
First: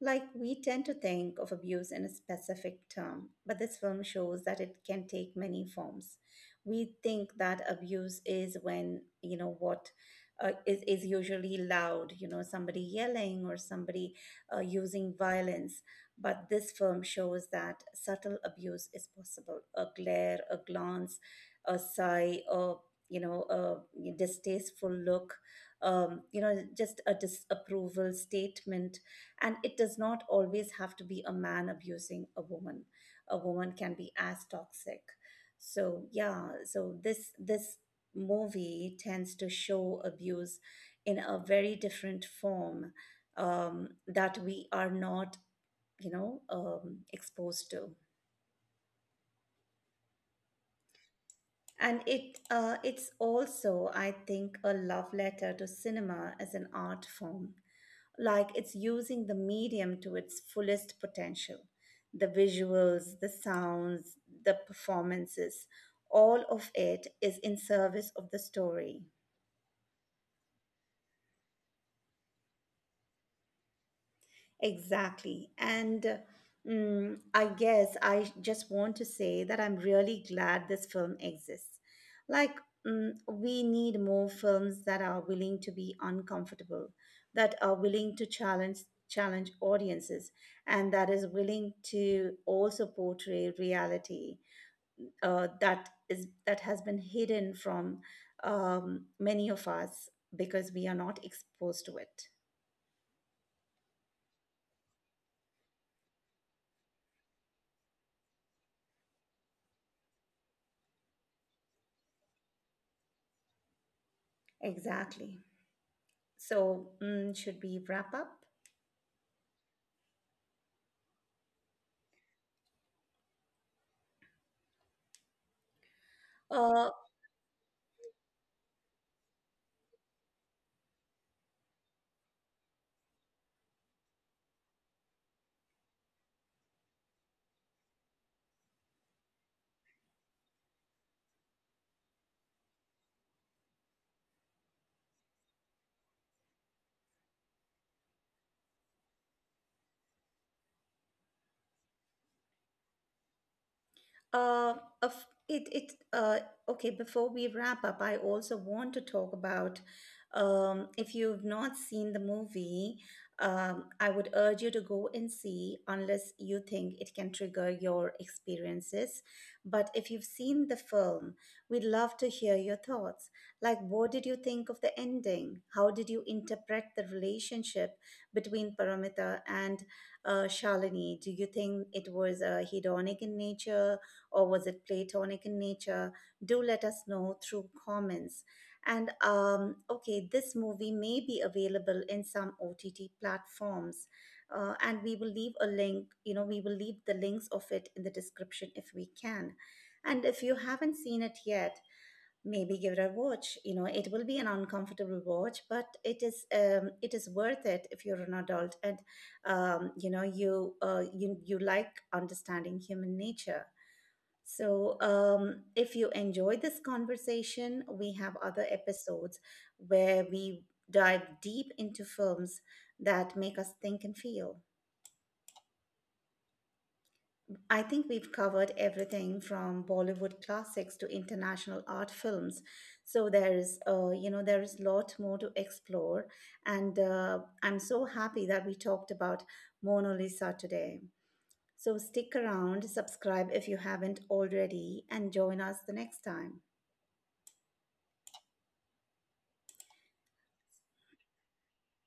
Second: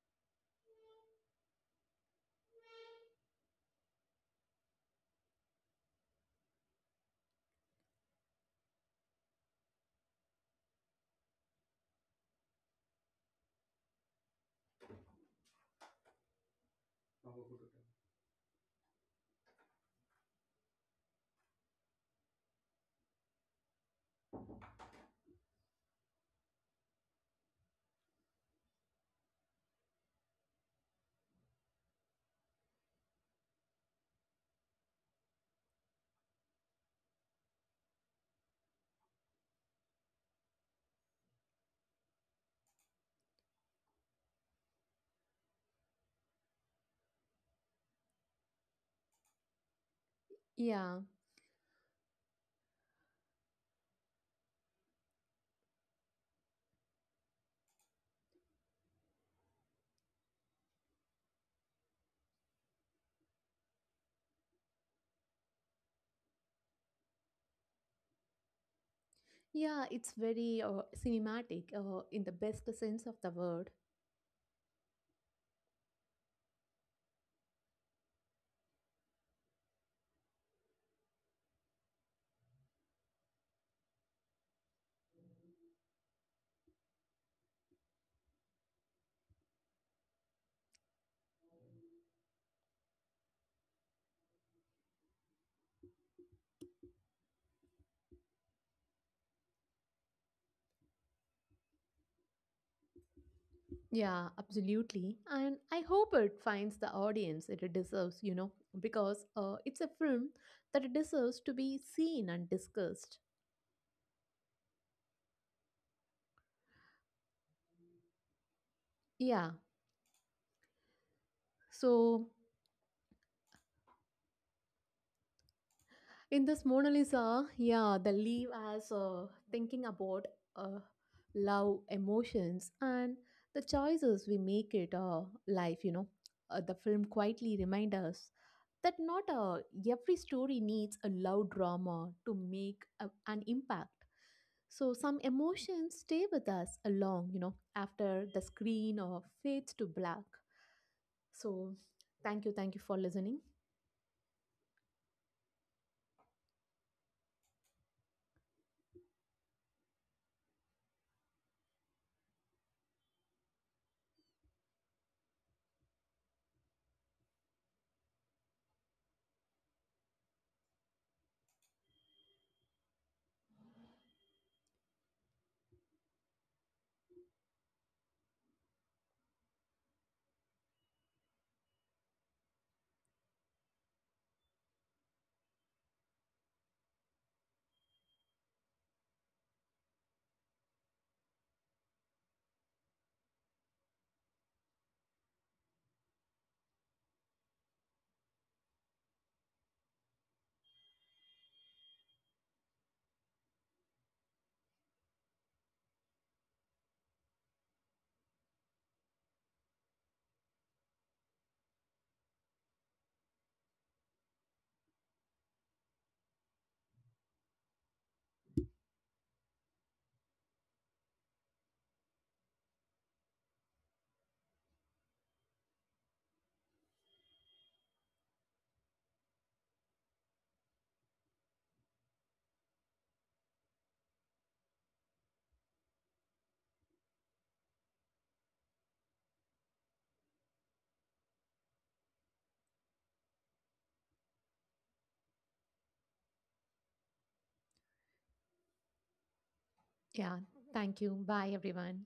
Like, we tend to think of abuse in a specific term, but this film shows that it can take many forms. We think that abuse is when, you know, what uh, is, is usually loud, you know, somebody yelling or somebody uh, using violence. But this film shows that subtle abuse is possible: a glare, a glance, a sigh, a you know, a distasteful look, um, you know, just a disapproval statement. And it does not always have to be a man abusing a woman. A woman can be as toxic. So yeah, so this this movie tends to show abuse in a very different form um, that we are not, you know, um, exposed to.
Yeah,
And it uh, it's also, I think, a love letter to cinema as an art form. Like it's using the medium to its fullest potential. The visuals, the sounds, the performances, all of it is in service of the story.
yeah, it's very uh, cinematic uh, in the best sense of the word.
Exactly. And mm, I guess I just want to say that I'm really glad this film exists. Like, mm, we need more films that are willing to be uncomfortable, that are willing to challenge challenge audiences, and that is willing to also portray reality uh, that is that has been hidden from um, many of us because we are not exposed to it.
Yeah, absolutely. And I hope it finds the audience it deserves, you know, because uh, it's a film that deserves to be seen and discussed.
Exactly. So, mm, should we wrap up?
Yeah, so in this
Uh,
Mona Lisa, yeah, the leave as, uh, thinking about uh, love, emotions, and the choices we make it uh, life, you know. Uh, the film quietly reminds us that not, uh, every story needs a loud drama to make a, an impact. So some emotions stay with us along, you know, after the screen or fades to black. So thank you, thank you for listening.
Uh, of it, it, uh, okay, before we wrap up, I also want to talk about um, if you've not seen the movie, um, I would urge you to go and see, unless you think it can trigger your experiences. But if you've seen the film, we'd love to hear your thoughts. Like, what did you think of the ending? How did you interpret the relationship between Paramita and uh, Shalini? Do you think it was uh, hedonic in nature, or was it platonic in nature? Do let us know through comments. And um, okay, this movie may be available in some O T T platforms. Uh, and we will leave a link, you know, we will leave the links of it in the description if we can. And if you haven't seen it yet, maybe give it a watch. You know, it will be an uncomfortable watch, but it is um, it is worth it if you're an adult and um, you know you uh, you you like understanding human nature. So, um, if you enjoyed this conversation, we have other episodes where we dive deep into films that make us think and feel. I think we've covered everything from Bollywood classics to international art films. So there's, uh, you know, there is a lot more to explore, and uh, I'm so happy that we talked about Mona Lisa today. So stick around, subscribe if you haven't already, and join us the next time.
Yeah, thank you. Bye, everyone.